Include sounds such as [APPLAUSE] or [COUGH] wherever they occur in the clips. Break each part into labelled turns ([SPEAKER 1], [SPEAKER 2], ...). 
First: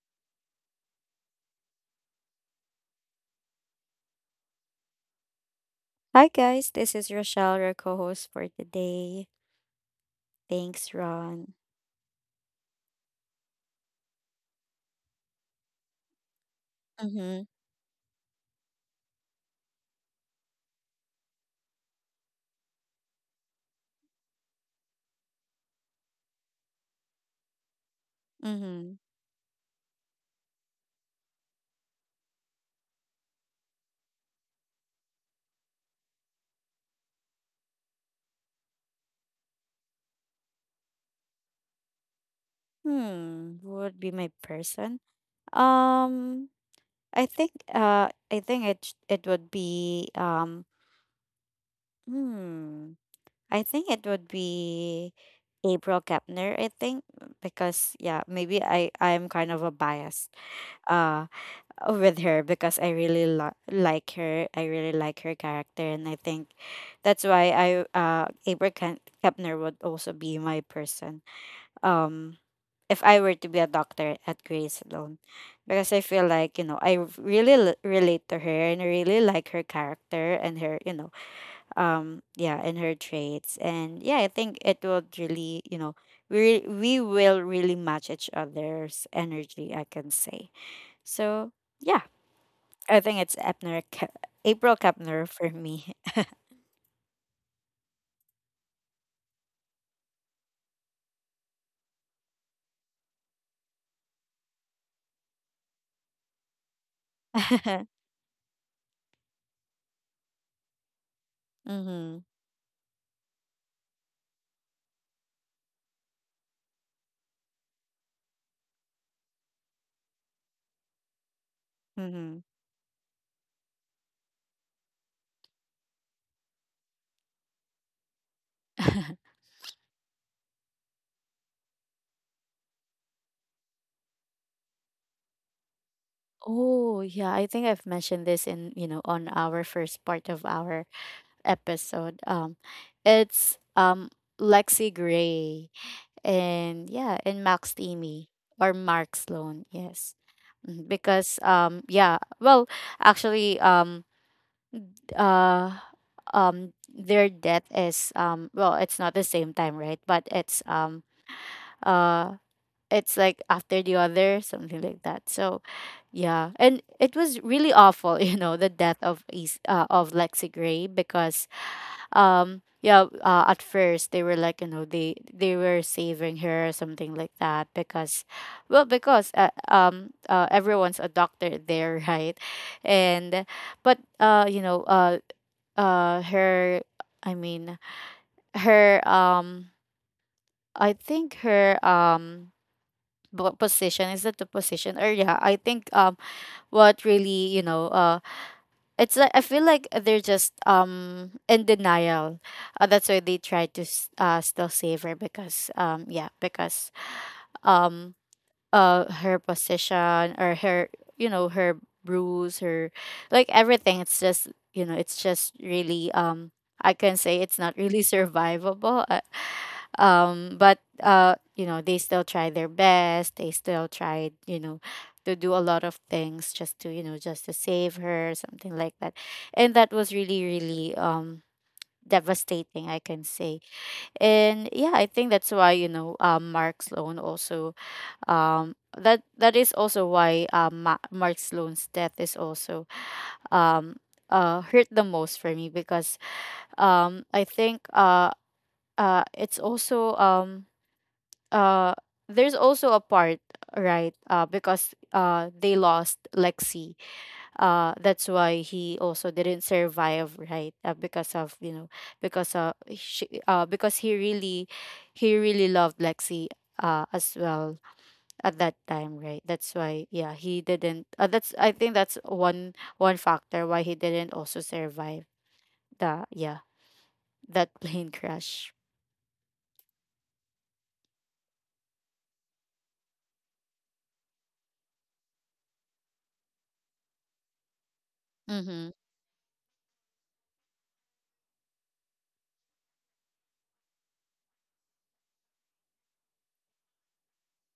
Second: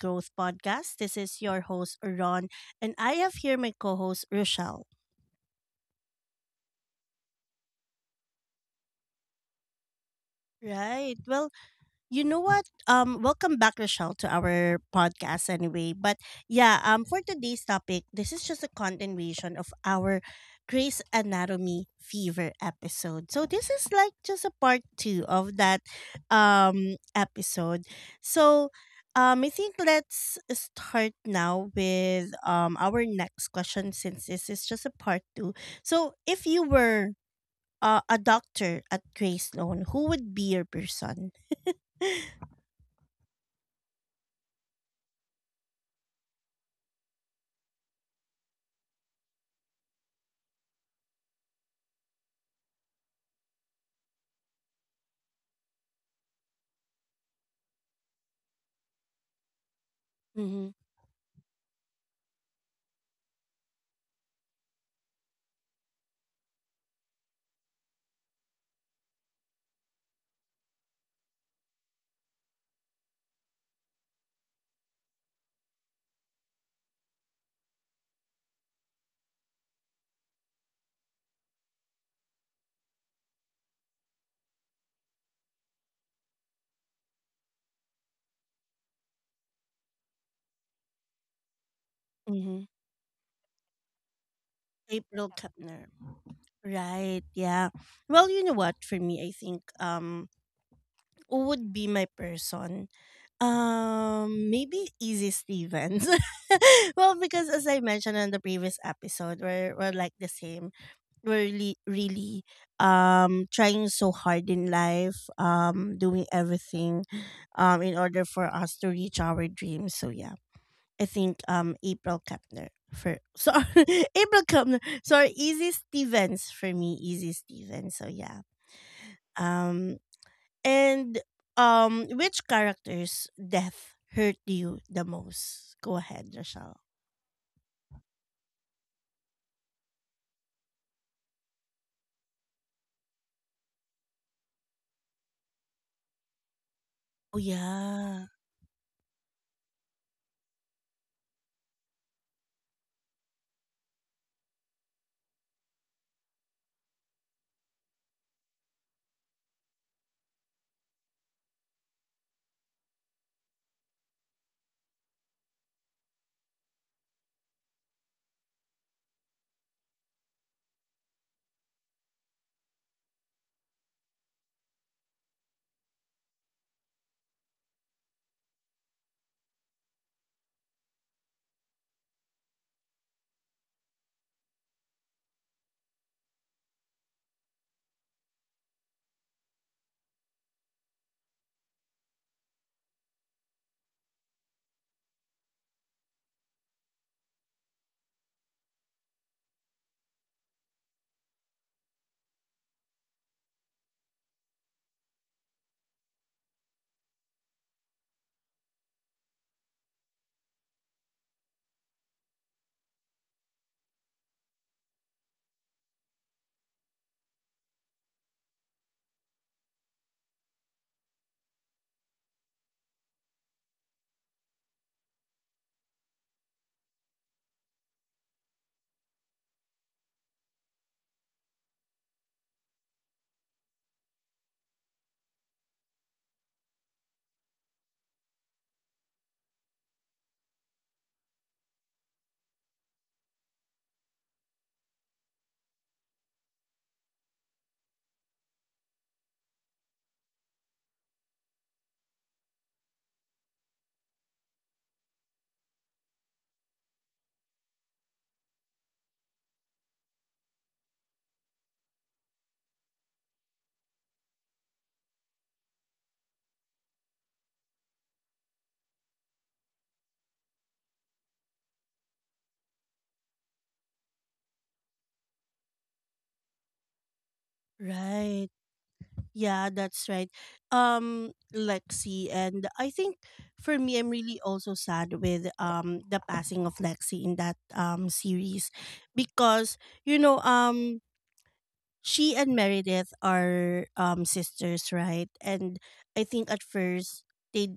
[SPEAKER 1] Growth Podcast. This is your host, Ron, and I have here my co host, Rochelle.
[SPEAKER 2] Hi guys, this is Rochelle, your co-host for today. Thanks,
[SPEAKER 1] Right. Well,
[SPEAKER 2] Ron.
[SPEAKER 1] You know what? Welcome back, Rochelle, to our podcast anyway. But yeah, for
[SPEAKER 2] Mm-hmm.
[SPEAKER 1] today's topic, this is just a continuation of our Grace Anatomy Fever episode. So this is like just a part two of that episode. So
[SPEAKER 2] Mm-hmm.
[SPEAKER 1] I think let's start now with our next question since this is just a part two. So if you were a doctor at Greystone, who would be your person? [LAUGHS]
[SPEAKER 2] Hmm. who Would be my person. Um, I think. I think it would be. Hmm. I think it would be April Kepner. I think because yeah, maybe I'm kind of a biased.
[SPEAKER 1] Mhm.
[SPEAKER 2] uh, with her because I like her. I really like her character, and I think that's why I Abra Kepner would also be my person. Um, if I were to be a doctor at Grace alone, because I feel like, you know, I relate to her, and I really like her character and her, yeah, and her traits, and yeah, I think it would really, we will really match each other's energy, I can say. So, yeah,
[SPEAKER 1] Mm-hmm.
[SPEAKER 2] I think it's April Kepner
[SPEAKER 1] April
[SPEAKER 2] for
[SPEAKER 1] Kepner.
[SPEAKER 2] me.
[SPEAKER 1] Right, yeah. Well, you know what? For me, I think who would be my person? Maybe Easy Stevens. [LAUGHS] Well,
[SPEAKER 2] [LAUGHS]
[SPEAKER 1] because as I
[SPEAKER 2] Mm-hmm.
[SPEAKER 1] mentioned on the previous episode, we're like the same. We're really, really trying so hard in life, doing everything in order for us to reach our dreams. So yeah, I think april
[SPEAKER 2] Mm-hmm.
[SPEAKER 1] kepner for sorry [LAUGHS] april kepner sorry easy stevens for me, easy stevens. So yeah,
[SPEAKER 2] [LAUGHS]
[SPEAKER 1] um and which character's death hurt you the most? Go ahead, Rochelle.
[SPEAKER 2] Oh, yeah, I think I've mentioned this in, you know, on our first part of our episode. It's Lexi Gray, and yeah,
[SPEAKER 1] Oh
[SPEAKER 2] and Max
[SPEAKER 1] yeah.
[SPEAKER 2] Amy or Mark Sloan, yes. Mhm. Because yeah, well, actually uh their death is, well, it's not the same time, right? But it's, uh it's like after the other, something like that. So yeah, and it was really awful. [LAUGHS] You know, the death of Lexi Gray, because yeah, at first they were like, you know, they were saving her or something like that, because well, because everyone's a doctor [LAUGHS] there, right? and but you know Her, i mean her, I think her, position, is that the position? Or yeah, I think, what really, it's like I feel like they're just, in denial. That's why they try to still save her, because yeah, because um her position or her, you know, her bruise, her, like everything, it's just, you know, it's just really, I can say it's not really [LAUGHS] survivable. But You know, they still try their best, they still tried, you know, to do a lot of things just to, you know, just to save her, something like that. And that was really, really, devastating, I can say. And yeah, I think that's why, you know, Mark Sloan also, that, that is also why, Mark Sloan's death is also, um hurt the most for me, because I think, it's also, uh there's also a part, right? Because they lost Lexi, that's why he also didn't survive, right? Because of, you know, because because he really, he really loved Lexi as well at that time, right? That's why yeah, he didn't, that's, I think that's one factor why he didn't also survive the, yeah, that [LAUGHS] plane
[SPEAKER 1] Right.
[SPEAKER 2] crash.
[SPEAKER 1] Yeah, that's right. Lexi, and I think for me, I'm really also sad with the passing of Lexi in that series,
[SPEAKER 2] Mm-hmm.
[SPEAKER 1] because you know um she and Meredith are sisters, right? And I think at first they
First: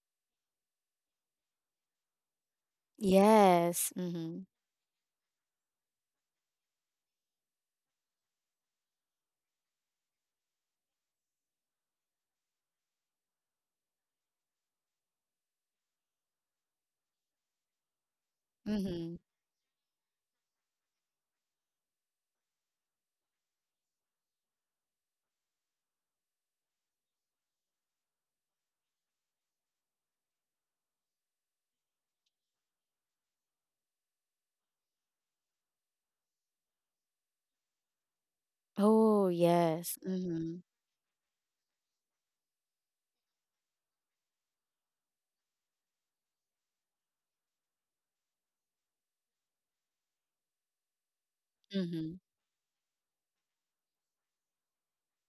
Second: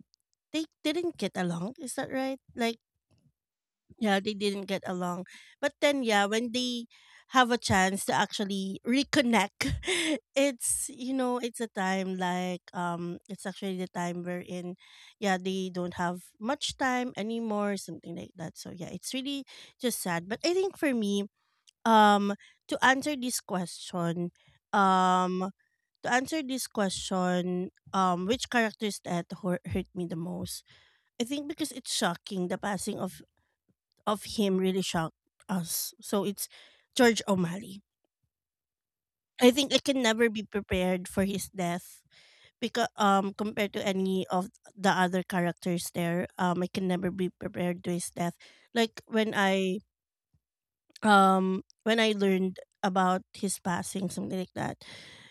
[SPEAKER 1] they didn't get along. Is that right? Like
[SPEAKER 2] Yes.
[SPEAKER 1] yeah, they
[SPEAKER 2] Mm-hmm.
[SPEAKER 1] didn't get along. But then yeah, when they have a chance to actually reconnect, [LAUGHS] it's a time like it's actually the time wherein yeah, they don't have much time anymore, something like that. So yeah, it's
[SPEAKER 2] Mm-hmm.
[SPEAKER 1] really just sad. But I think for me, um to answer this question, um which characters that hurt me the most? I think because it's shocking, the passing of him really shocked us. So it's George O'Malley.
[SPEAKER 2] Oh
[SPEAKER 1] I think I
[SPEAKER 2] yes.
[SPEAKER 1] can never be
[SPEAKER 2] Mm-hmm.
[SPEAKER 1] prepared for his death, because compared to any of the other characters there, I can never be prepared to his death. Like when I
[SPEAKER 2] Mm-hmm.
[SPEAKER 1] learned about his passing, something like that,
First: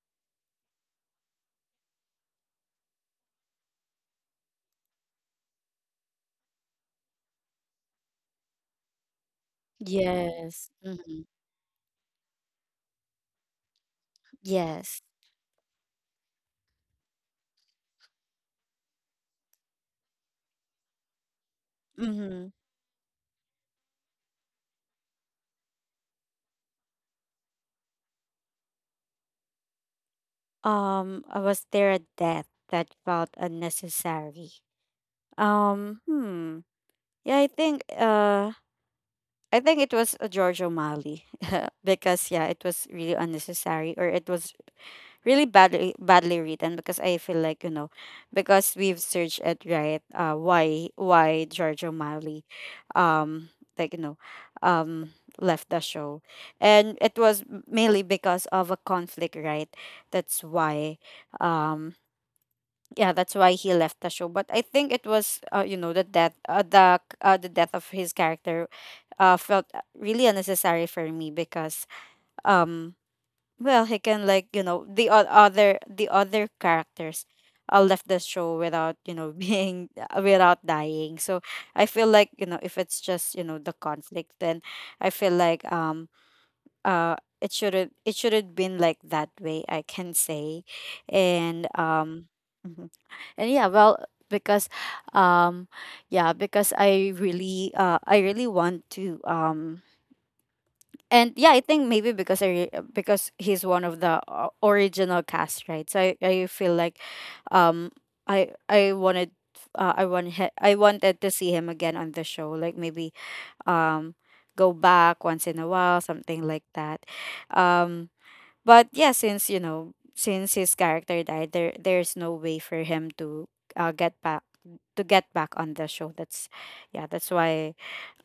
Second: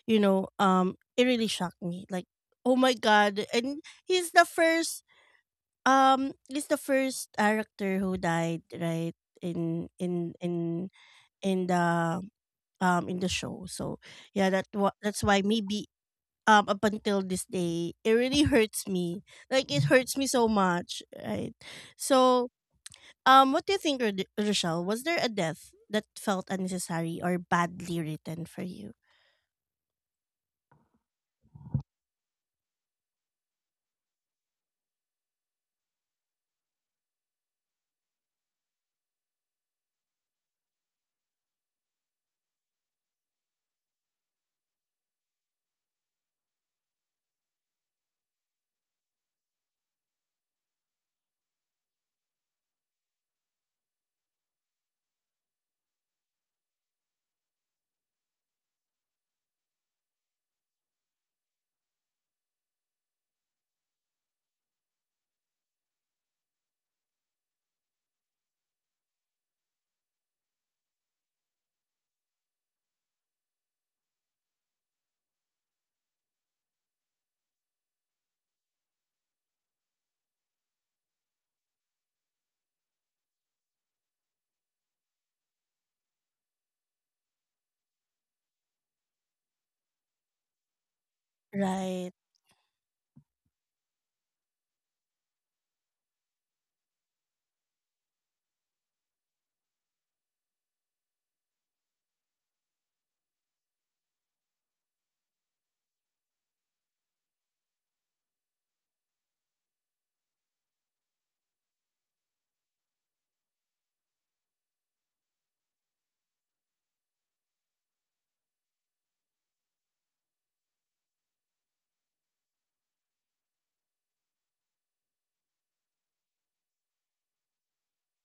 [SPEAKER 1] it really shocked me. Like, oh my god. And he's the first character who died, right? In in
[SPEAKER 2] Yes.
[SPEAKER 1] in
[SPEAKER 2] Mm-hmm.
[SPEAKER 1] in the in the show. So yeah, that what
[SPEAKER 2] Yes.
[SPEAKER 1] that's why maybe up until this day it really hurts me. Like it hurts me so much, right?
[SPEAKER 2] Mm-hmm.
[SPEAKER 1] So what do you think, Rochelle? Was there a death that felt unnecessary or badly written for you?
[SPEAKER 2] Was there a death that felt unnecessary? Hmm. Yeah, I think. I think it was a George O'Malley [LAUGHS] because yeah, it was really unnecessary, or it was really badly written, because I feel like, you know, because we've searched it, right? Why George O'Malley, um like, you know, um left the show? And it was mainly because of a conflict, right? That's why, um yeah, that's why he left the show. But I think it was, you know, the death, the death of his character felt, really unnecessary for me, because um well, he can, like, you know, the other characters left the show without, you know, [LAUGHS] being, without dying. So I feel like, you know, if it's just, you know, the conflict, then I feel like, uh it shouldn't been like that way, I can say. And
[SPEAKER 1] Right,
[SPEAKER 2] mhm. And yeah, well, because um yeah, because I really, I really want to, and yeah, I think maybe because I because he's one of the original cast, right? So I feel like, um, I wanted, I wanted to see him again on the show, like maybe, um, go back once in a while, something like that, um. But yeah, since, you know, since his character died, there's no way for him to, get back, to get back on the show. That's, yeah, that's why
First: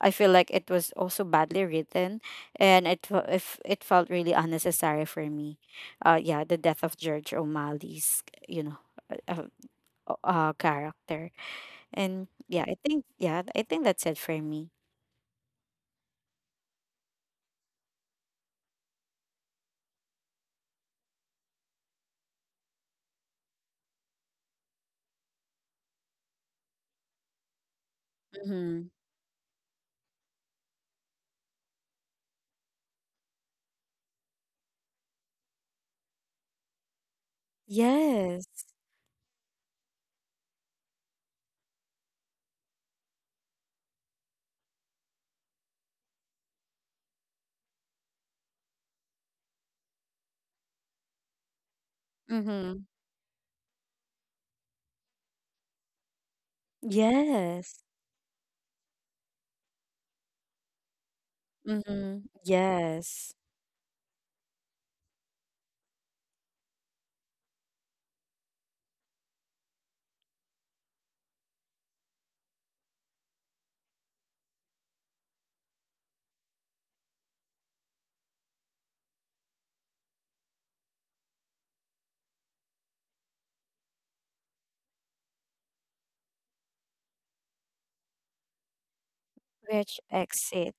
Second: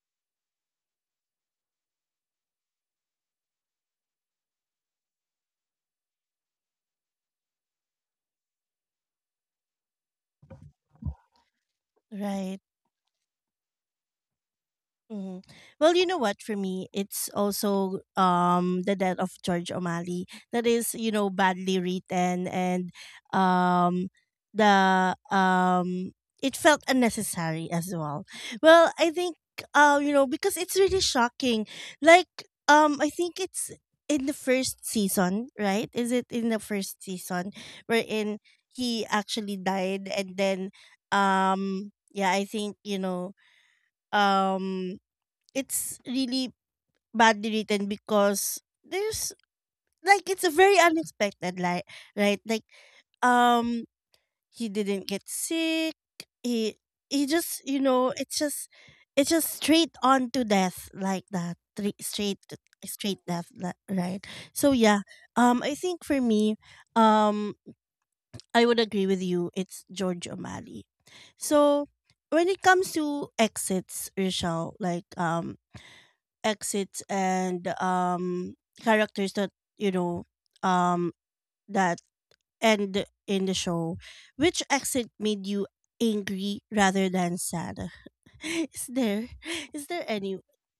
[SPEAKER 2] I feel like it was also badly written, and it fe- if it felt really unnecessary for me. Yeah, the death of George O'Malley's, you know, uh, character, and
[SPEAKER 1] right.
[SPEAKER 2] yeah, I think, yeah, I think that's it for me.
[SPEAKER 1] hmm Well, you know what? For me, it's also the death of George O'Malley that is, you know, badly written, and um the it felt unnecessary as well.
[SPEAKER 2] Mm-hmm.
[SPEAKER 1] Well, I think you know because it's really shocking. Like I think it's in the first season, right? Is it in the first season wherein
[SPEAKER 2] Yes.
[SPEAKER 1] he actually died? And then yeah, I think you know um it's really badly written because there's like it's a very unexpected, like right, like
[SPEAKER 2] Mm-hmm.
[SPEAKER 1] um he didn't get sick, he just you
[SPEAKER 2] Yes.
[SPEAKER 1] know it's just straight on to death, like that
[SPEAKER 2] Mm-hmm.
[SPEAKER 1] straight to, straight
[SPEAKER 2] Yes.
[SPEAKER 1] death. Right. So yeah, I think for me, um I would agree with you, it's George O'Malley. So when it comes to exits, Rachel, like exits and characters that you know um that end in the show, which exit made you angry rather than sad? [LAUGHS] Is there is
[SPEAKER 2] Which
[SPEAKER 1] there any
[SPEAKER 2] exit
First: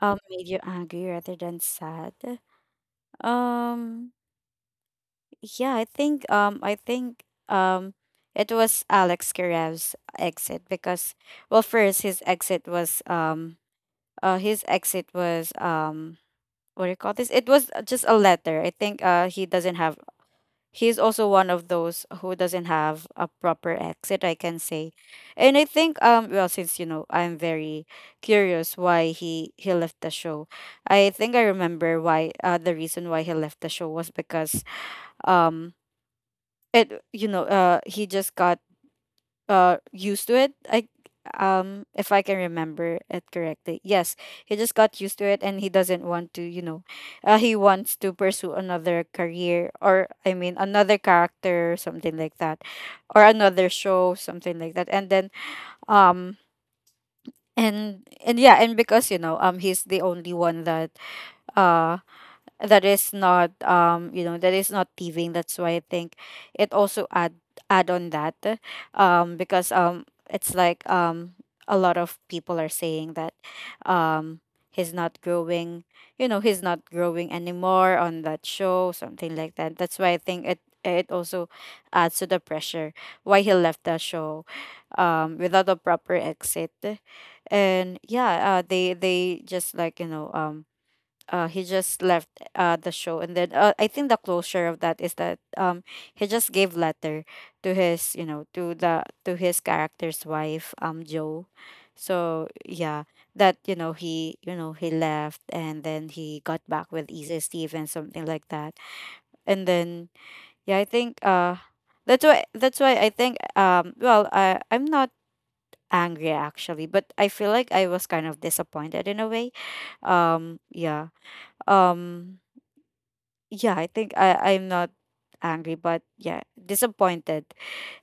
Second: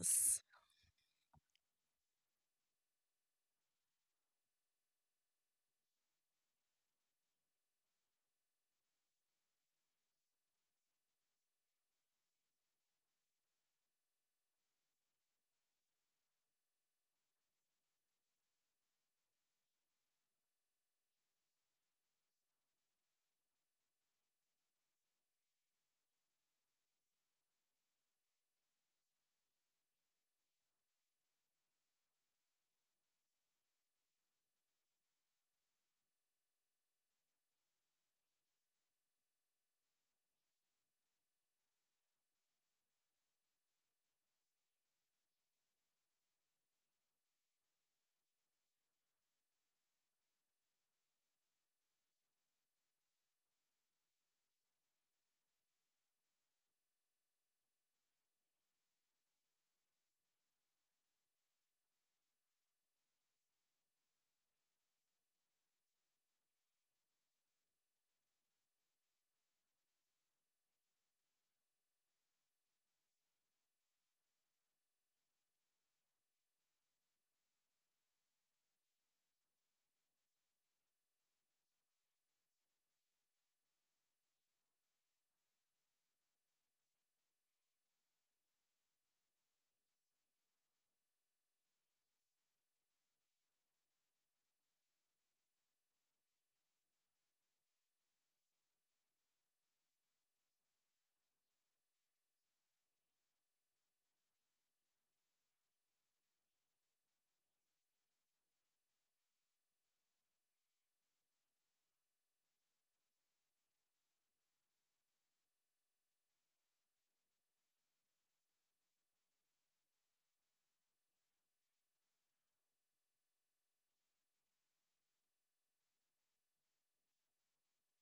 [SPEAKER 2] made you angry rather than sad? Um yeah, I think, um it was Alex Kirev's exit, because well, first his exit was, his exit was, what do you call this? It was, just a letter. I think he doesn't have, he's also one of those who doesn't have a proper exit, I can say. And I think, well, since, you know, I'm very curious why he left the show, I think I remember why, the reason why he left the show was because, um it, you know, he just got, used to it, I if I can remember it correctly, yes, he just got used to it, and he doesn't want to, you know, he wants to pursue another career, or I mean another character, something like that, or another show, something like that. And then, um and yeah, and because, you know, he's the only one that, uh that is not, you know, that is not thieving, that's why I think it also add, add on that, because it's like, a lot of people are saying that, um he's not growing, you know, he's not growing anymore on that show, something like that. That's why I think it, it also adds to the pressure why he left the show, without a proper exit. And yeah, they just, like, you know, he just left the show, and then, I think the closure of that is that, he just gave letter to his, you know, to the, to his character's wife, Joe. So yeah, that, you know, he, you know, he left, and then he got back with Easy Steve and something like that. And then yeah, I think, that's why, that's why I think, well, I, I'm not angry actually, but I feel like I was kind of disappointed in a way. um yeah um yeah, I think I, I'm not angry, but yeah, disappointed,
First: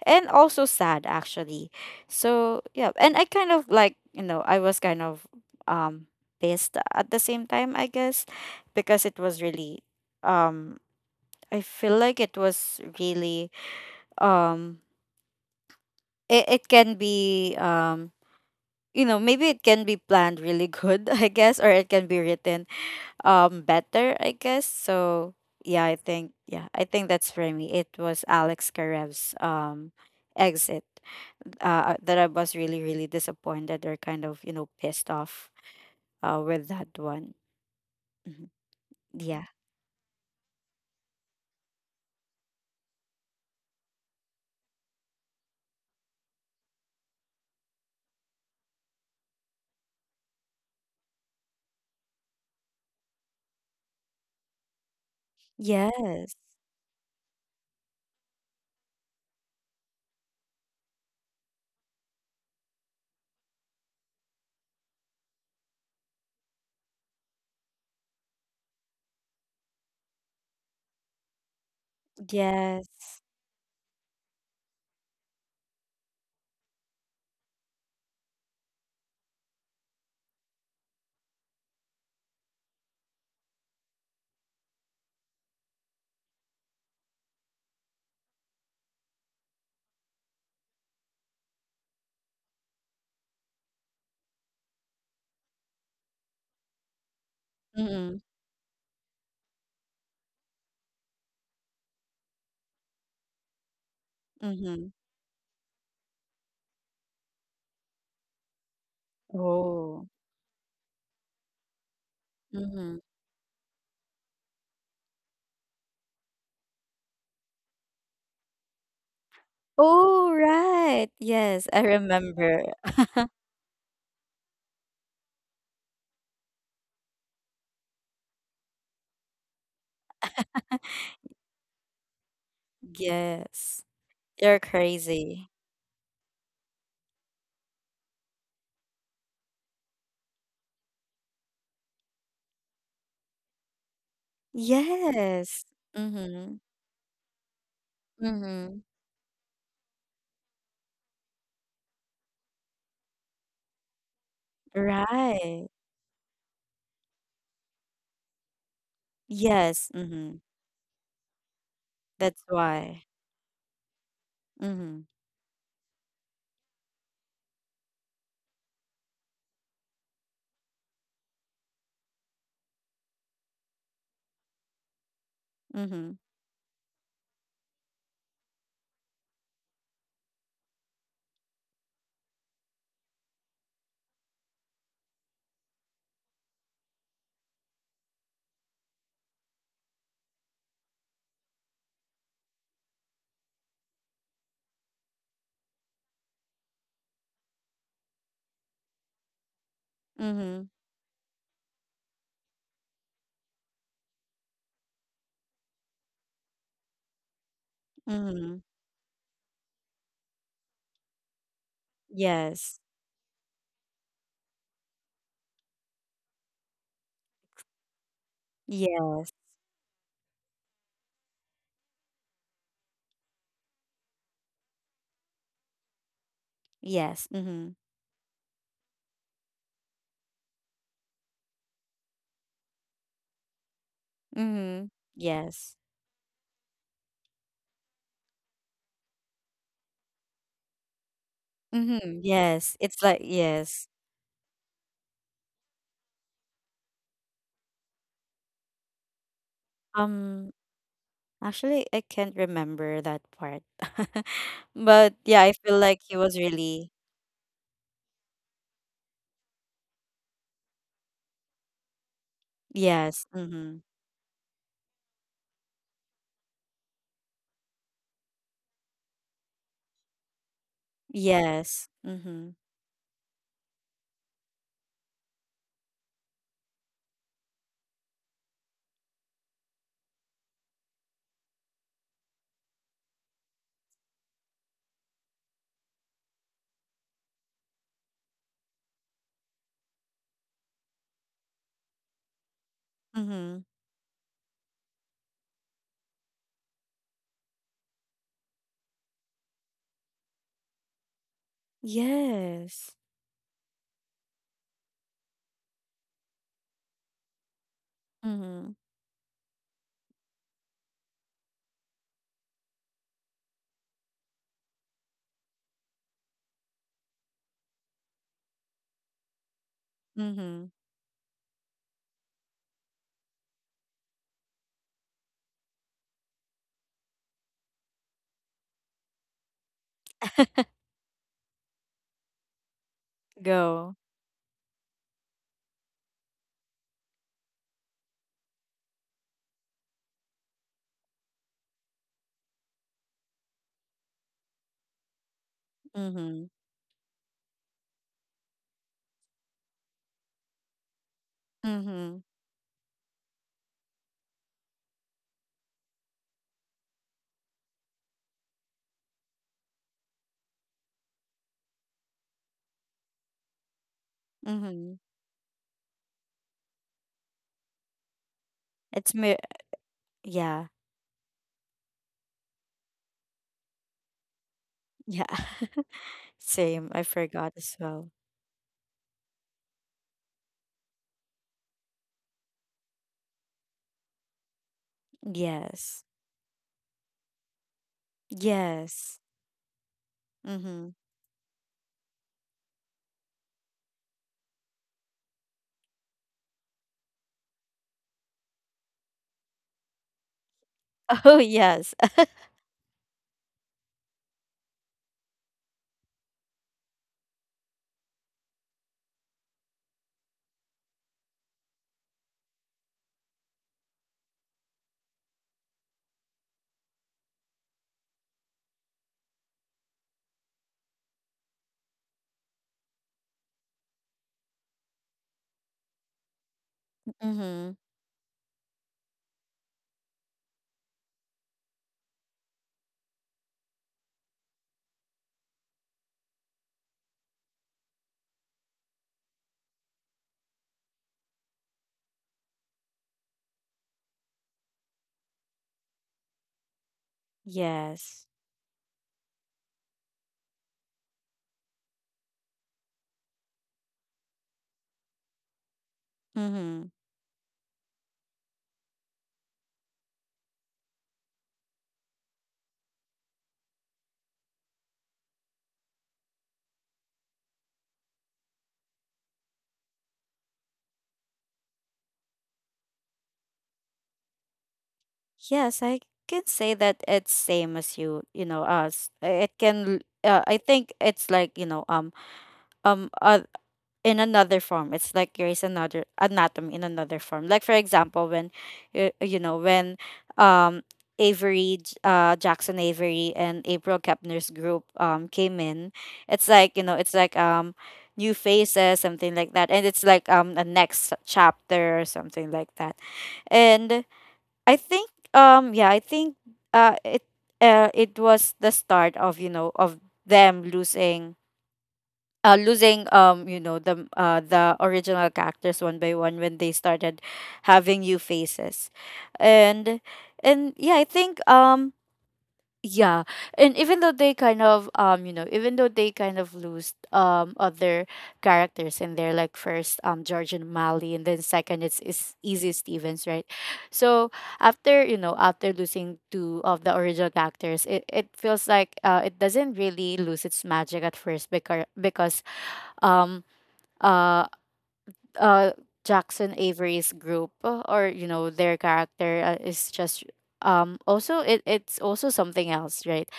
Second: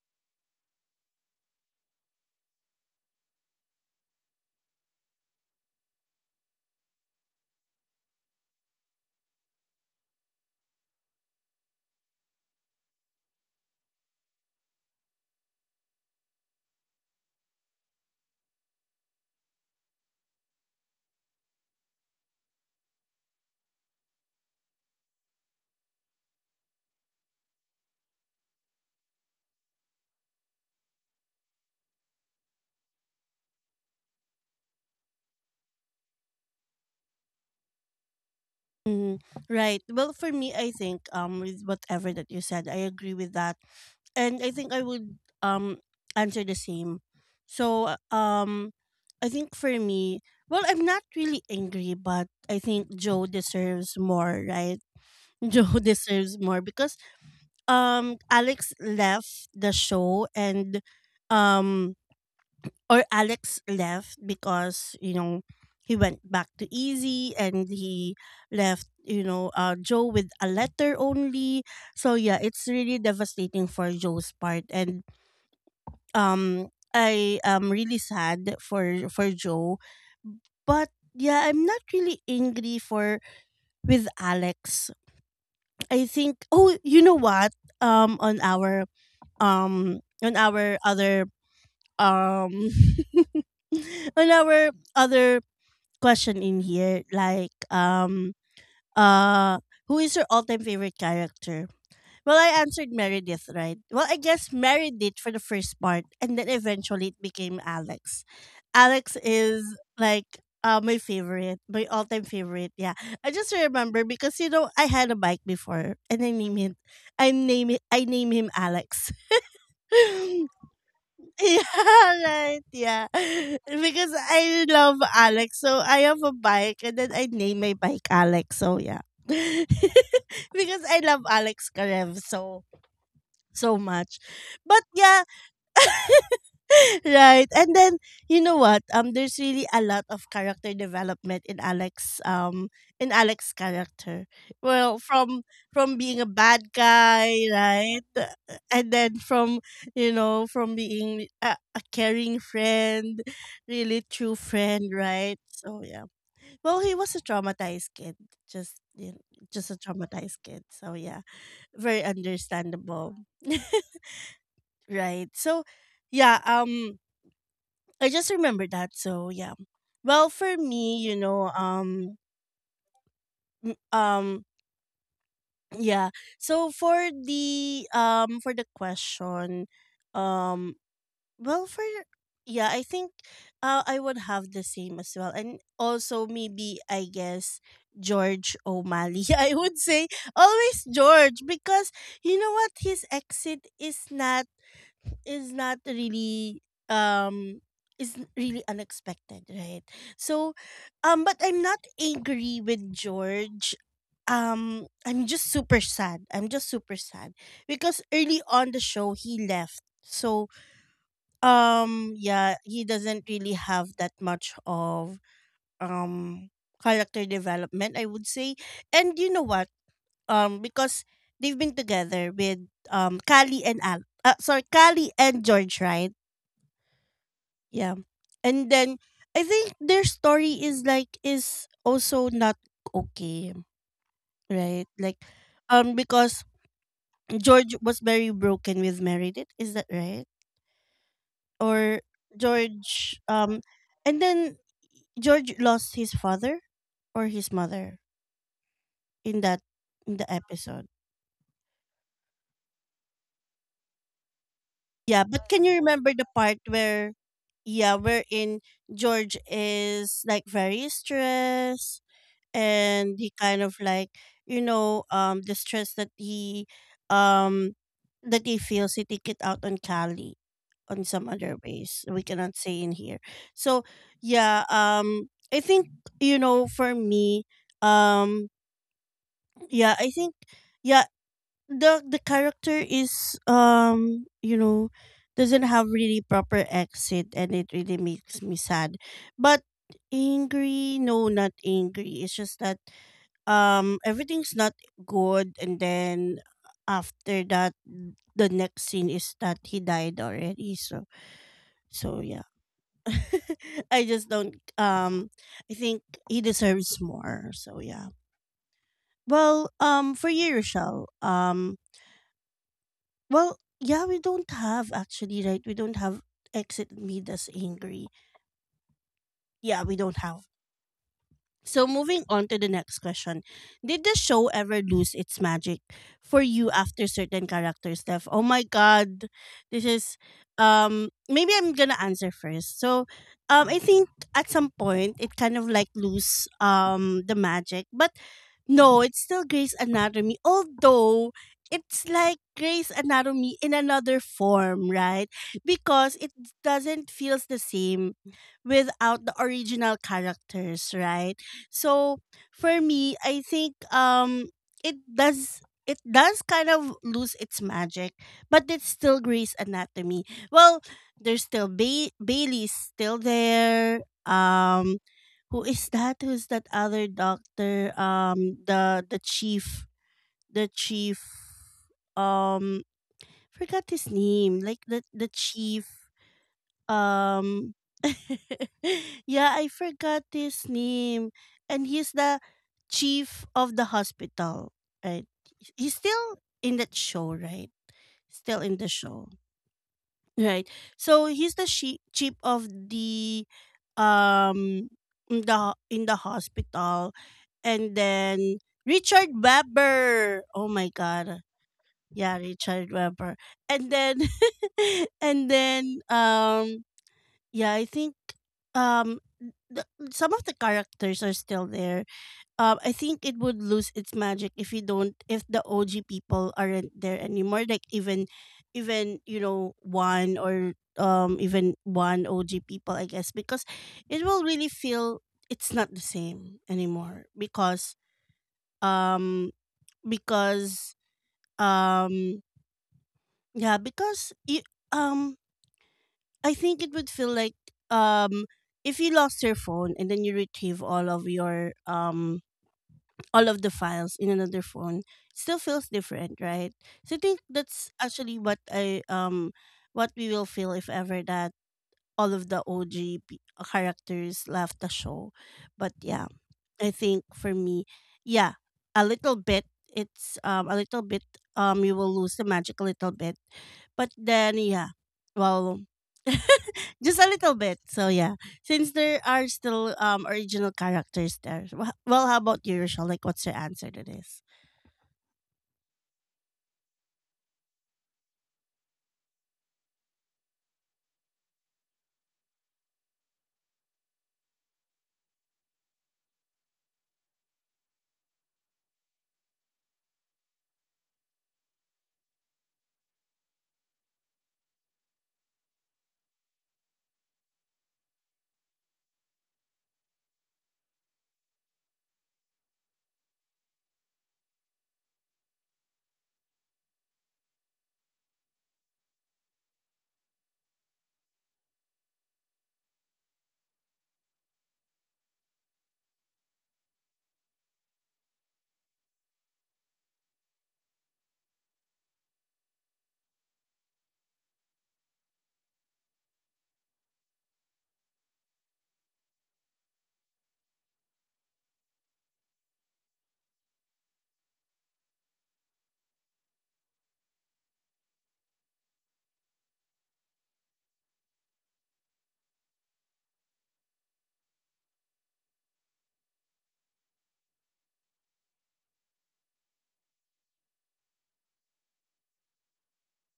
[SPEAKER 2] and also sad actually. So yeah, and I kind of, like, you know, I was kind of, um pissed at the same time, I guess, because it was really, um I feel like it was really, um it, it can be, you know, maybe it can be planned really good [LAUGHS] I guess, or it can be written better, I guess. So yeah, I think, yeah, I think that's for me. It was Alex Karev's exit, that I was really, really disappointed, or kind of, you know, pissed off with that one. Mhm.
[SPEAKER 1] Mhm.
[SPEAKER 2] Yeah.
[SPEAKER 1] Right. Well, for me, I think with whatever that you said, I agree with that, and I think I would um answer the same. So I think for me, well, I'm not really angry, but I think Joe deserves more, right? [LAUGHS] Joe
[SPEAKER 2] Yes.
[SPEAKER 1] deserves more because Alex left the show, and um or Alex left because, you know, he went back to Easy, and he left, you know, Joe with a letter only. So yeah, it's really
[SPEAKER 2] Yes.
[SPEAKER 1] devastating for Joe's part, and um I am really sad for Joe, but yeah, I'm not really angry for with Alex. I think, oh, you know what? Um on our um, on our other um [LAUGHS] on our other question in here, like
[SPEAKER 2] Mm-hmm.
[SPEAKER 1] uh who is your all-time favorite character? Well, I answered Meredith, right? Well, I guess
[SPEAKER 2] Mm-hmm.
[SPEAKER 1] Meredith for the first part, and then eventually it became Alex. Alex is
[SPEAKER 2] Oh.
[SPEAKER 1] like my favorite, my all time favorite. Yeah,
[SPEAKER 2] Mm-hmm.
[SPEAKER 1] I just remember because you know I had a bike before, and I name him Alex. [LAUGHS]
[SPEAKER 2] Oh
[SPEAKER 1] Yeah,
[SPEAKER 2] right. Yes, I
[SPEAKER 1] right.
[SPEAKER 2] remember.
[SPEAKER 1] Yeah,
[SPEAKER 2] [LAUGHS]
[SPEAKER 1] because I love Alex, so I have a bike, and then I name my bike Alex. So yeah. [LAUGHS] Because I love Alex Karev, so so
[SPEAKER 2] Yes.
[SPEAKER 1] much.
[SPEAKER 2] You're
[SPEAKER 1] But yeah,
[SPEAKER 2] crazy.
[SPEAKER 1] [LAUGHS] right. And then you know what? There's really a lot of character development in Alex, in Alex's character. Well,
[SPEAKER 2] Yes.
[SPEAKER 1] from being a
[SPEAKER 2] Mm-hmm.
[SPEAKER 1] bad guy, right?
[SPEAKER 2] Mm-hmm.
[SPEAKER 1] And then from, you know, from being a caring friend, really true friend, right?
[SPEAKER 2] Right.
[SPEAKER 1] So yeah. Well, he was a traumatized kid. Just you know, just a
[SPEAKER 2] Yes. Mm-hmm.
[SPEAKER 1] traumatized kid. So yeah, very
[SPEAKER 2] That's why.
[SPEAKER 1] understandable. [LAUGHS]
[SPEAKER 2] Mm-hmm.
[SPEAKER 1] Right. So, yeah, I just remember that. So, yeah. Well, for me, you know, m- um yeah.
[SPEAKER 2] Mm-hmm.
[SPEAKER 1] So for the question, um well for yeah, I think I would have the same as well. And also maybe I guess George O'Malley. [LAUGHS] I would say always George, because you know what, his exit is not really um really unexpected, right? So
[SPEAKER 2] Mm-hmm.
[SPEAKER 1] but I'm not angry with George. I'm just super sad. I'm just super sad because early
[SPEAKER 2] Mm-hmm.
[SPEAKER 1] on the show he left. So yeah,
[SPEAKER 2] Yes.
[SPEAKER 1] he doesn't really have that much of um character development, I would say. And you
[SPEAKER 2] Yes.
[SPEAKER 1] know what? Because they've been together with Callie and Al sorry, Callie and George, right?
[SPEAKER 2] Yes. Mm-hmm.
[SPEAKER 1] Yeah. And then I think their story is like is also not okay,
[SPEAKER 2] Mm-hmm.
[SPEAKER 1] right? Like
[SPEAKER 2] Yes.
[SPEAKER 1] because George was very broken with Meredith, is that right? Or
[SPEAKER 2] Mm-hmm. Yes. It's like
[SPEAKER 1] George
[SPEAKER 2] yes.
[SPEAKER 1] and then George lost his father or his mother in that in the
[SPEAKER 2] Um
[SPEAKER 1] episode.
[SPEAKER 2] Actually I can't remember that part. [LAUGHS] But
[SPEAKER 1] Yeah,
[SPEAKER 2] yeah,
[SPEAKER 1] but
[SPEAKER 2] I
[SPEAKER 1] can you
[SPEAKER 2] feel like
[SPEAKER 1] remember
[SPEAKER 2] he
[SPEAKER 1] the
[SPEAKER 2] was
[SPEAKER 1] part
[SPEAKER 2] really
[SPEAKER 1] where yeah, wherein George is like very stressed, and
[SPEAKER 2] yes.
[SPEAKER 1] he kind
[SPEAKER 2] Mm-hmm.
[SPEAKER 1] of like you know the stress um that he feels, he take it out on Cali on some other
[SPEAKER 2] Yes.
[SPEAKER 1] ways we
[SPEAKER 2] Mm-hmm.
[SPEAKER 1] cannot say in here. So yeah, I think you know for me, um yeah I think yeah, the character is you know, doesn't have really proper exit, and it really makes me sad. But angry, no, not angry. It's just that
[SPEAKER 2] Mm-hmm.
[SPEAKER 1] everything's not good, and then after that the next scene is that he died already. So so yeah,
[SPEAKER 2] Yes.
[SPEAKER 1] [LAUGHS] I just don't I think he deserves more, so yeah.
[SPEAKER 2] Mm-hmm.
[SPEAKER 1] Well, for you, Rochelle, well yeah we don't have actually right we don't have exit made us angry, yeah we don't have.
[SPEAKER 2] Mm-hmm.
[SPEAKER 1] So moving on to the next question. Did the show ever lose its magic for you after certain characters left? Oh my god. This is
[SPEAKER 2] [LAUGHS]
[SPEAKER 1] maybe I'm gonna answer first. So I
[SPEAKER 2] Go.
[SPEAKER 1] think at some point it kind of like lose the magic. But no, it's still Grey's Anatomy. Although it's like Grey's Anatomy in another form, right? Because it
[SPEAKER 2] Mm-hmm.
[SPEAKER 1] doesn't feels the same without the original characters, right?
[SPEAKER 2] Mm-hmm.
[SPEAKER 1] So for me, I think it does it does kind of lose its magic, but it's still Grey's Anatomy. Well, there's still Bailey's still there.
[SPEAKER 2] Mm-hmm.
[SPEAKER 1] Um, who is that? Who's that other doctor? The
[SPEAKER 2] It's
[SPEAKER 1] the
[SPEAKER 2] me.
[SPEAKER 1] chief,
[SPEAKER 2] Yeah.
[SPEAKER 1] the chief. Um, forgot his name. Like the
[SPEAKER 2] Yeah.
[SPEAKER 1] the
[SPEAKER 2] [LAUGHS]
[SPEAKER 1] chief
[SPEAKER 2] Same. I forgot
[SPEAKER 1] um
[SPEAKER 2] as well.
[SPEAKER 1] [LAUGHS] yeah, I forgot his name. And he's the chief of the hospital, right? He's
[SPEAKER 2] Yes.
[SPEAKER 1] still in that show, right? Still in the
[SPEAKER 2] Yes.
[SPEAKER 1] show. Right.
[SPEAKER 2] Mm-hmm.
[SPEAKER 1] So he's the chief of the um in the in the hospital, and then Richard Weber. Oh my
[SPEAKER 2] [LAUGHS] Oh,
[SPEAKER 1] god.
[SPEAKER 2] yes. [LAUGHS]
[SPEAKER 1] Yeah, Richard Weber. And then [LAUGHS] and then yeah, I think um the, some of the characters are still there. I think it would lose its magic if you don't if the OG people aren't there anymore. Like even you know one or even one OG people, I guess, because it will really feel it's not the same anymore,
[SPEAKER 2] Mm-hmm.
[SPEAKER 1] because um because um yeah, because um I think it would feel like um if you lost your phone and then you retrieve all of your all of the files in another phone, it still feels different, right? So I think that's
[SPEAKER 2] Yes.
[SPEAKER 1] actually what we will feel if ever that all of the OG characters left the show. But yeah,
[SPEAKER 2] Mm-hmm.
[SPEAKER 1] I think for me, yeah, a little bit. It's a little bit you will lose the magic a little bit, but then yeah, well, [LAUGHS] just a little bit. So yeah, since there are still original characters there. Well, how about you, Rochelle? Like, what's your answer to this?
[SPEAKER 2] Yes, I can say that it's same as you, you know, us. It can I think it's like, you know, um uh, in another form. It's like Grey's another anatomy in another form. Like for example, when y- you know when um Avery Jackson Avery and April Kepner's group came in, it's like you know it's like new faces something like that, and it's like a next chapter or something like that. And I think uh it it was the start of of them losing losing the original characters one by one when they started having new faces. And and yeah i think um yeah and even though they kind of even though they kind of lose other characters in there, like first georgian malley, and then second it's is easy stevens, right? So after after losing two of the original characters, it feels like it doesn't really lose its magic at first, because um uh uh Jackson Avery's group or their character is just also it's also something else, right?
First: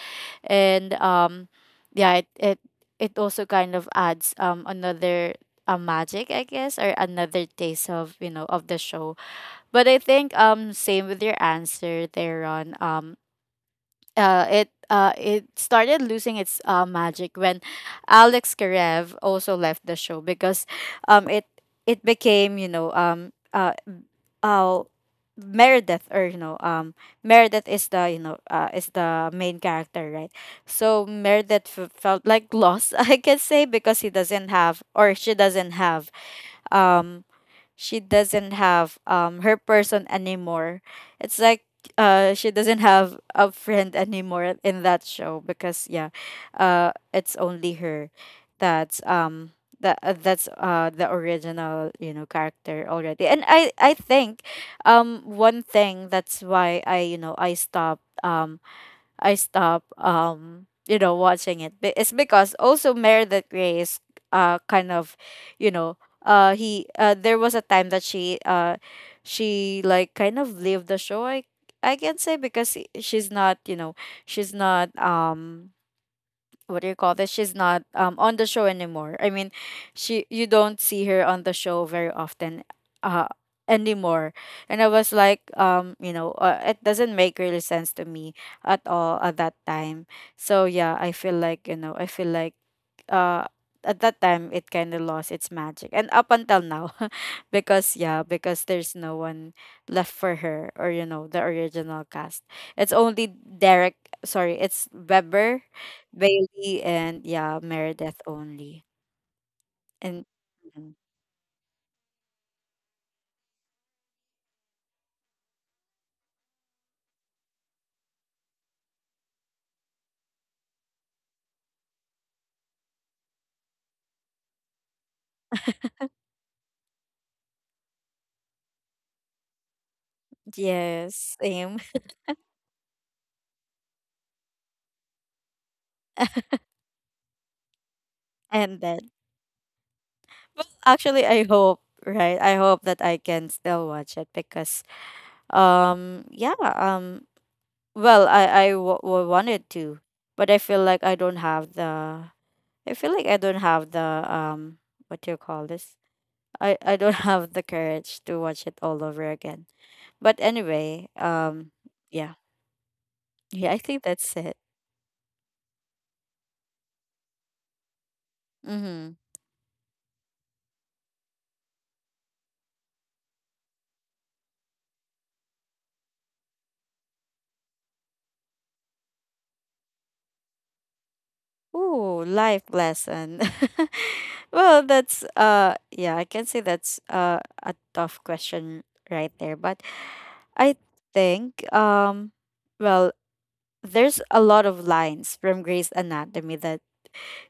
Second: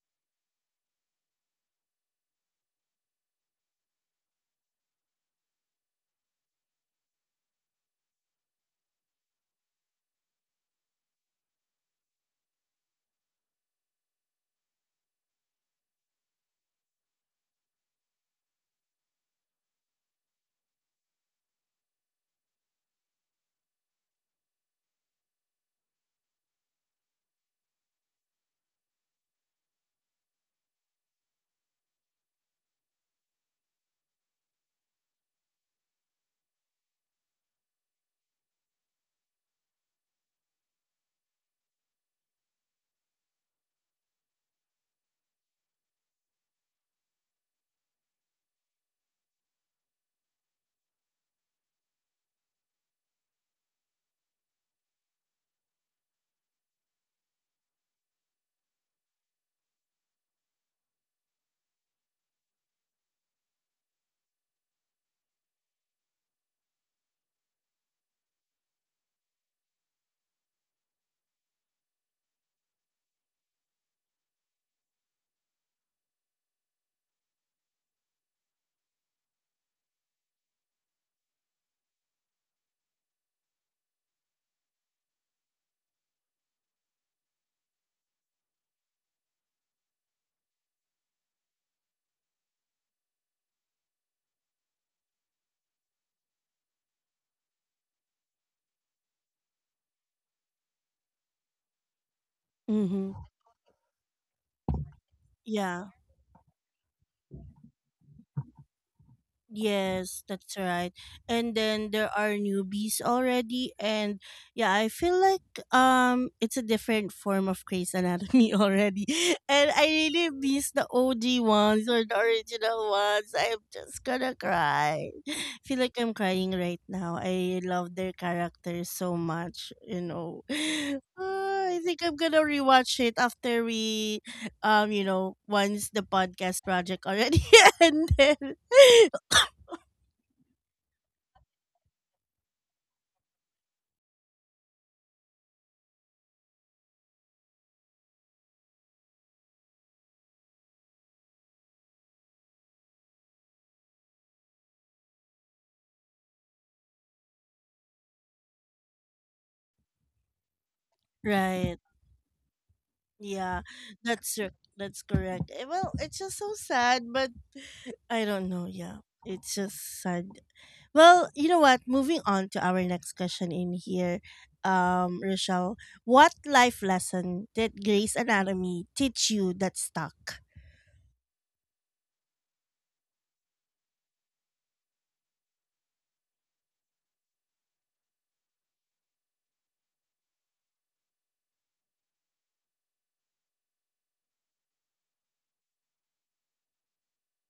[SPEAKER 2] And yeah it it, it also kind of adds another magic, I guess, or another taste of of the show. But I think same with your answer there on it started losing its magic when Alex Karev also left the show, because um it it became uh Meredith, or Meredith is the is the main character, right? So Meredith felt like lost, [LAUGHS] I can say, because he doesn't have, or she doesn't have, um she doesn't have her person anymore. It's like she doesn't have a friend anymore in that show, because yeah, it's only her that's that's the original character already. And I think one thing that's why I stopped, I stop watching it. It's because also Meredith Grey is kind of, you know he there was a time that she like kind of leave the show, I can say, because she's not, she's not what do you call this? She's not on the show anymore. I mean, she, you don't see her on the show very often uh anymore. And I was like, it doesn't make really sense to me at all at that time. So yeah, I feel like, I feel like uh at that time it kind of lost its magic and up until now. [LAUGHS] Because yeah, because there's no one left for her, or the original cast, it's
[SPEAKER 1] Mhm.
[SPEAKER 2] only derek, sorry, it's weber,
[SPEAKER 1] Yeah.
[SPEAKER 2] Bailey, and yeah, Meredith only. And
[SPEAKER 1] Yes, that's right.
[SPEAKER 2] mhm.
[SPEAKER 1] And then there are newbies already, and yeah, I feel like it's a different form of Grey's Anatomy [LAUGHS] already. And I really miss the OG ones, or the original ones. I'm just gonna cry. [LAUGHS] Feel like I'm crying right now. I love their characters so much, you know. [SIGHS] [LAUGHS]
[SPEAKER 2] Yes,
[SPEAKER 1] Ah,
[SPEAKER 2] same.
[SPEAKER 1] I think
[SPEAKER 2] [LAUGHS]
[SPEAKER 1] I'm gonna rewatch it after we you know, once the podcast project already [LAUGHS] ended.
[SPEAKER 2] And
[SPEAKER 1] [COUGHS]
[SPEAKER 2] then, well, actually, I hope, right? I hope that I can still watch it because, um, yeah, um, well, I wanted to, but I feel like I don't have the. I feel like I don't have the, what do you call this? I don't [LAUGHS] have the courage to watch it all over again. But anyway,
[SPEAKER 1] Right.
[SPEAKER 2] yeah,
[SPEAKER 1] Yeah.
[SPEAKER 2] yeah, I think that's
[SPEAKER 1] That's r-
[SPEAKER 2] it.
[SPEAKER 1] that's correct. Well, it's just so sad, but I don't know, yeah.
[SPEAKER 2] Mm-hmm.
[SPEAKER 1] It's just sad. Well, you know what? Moving on to our next question in here, Rochelle, what life lesson did Grey's Anatomy teach you that stuck?
[SPEAKER 2] Ooh, life lesson. [LAUGHS] Well, that's yeah, I can say that's a tough question right there, but I think, well, there's a lot of lines from Grey's Anatomy that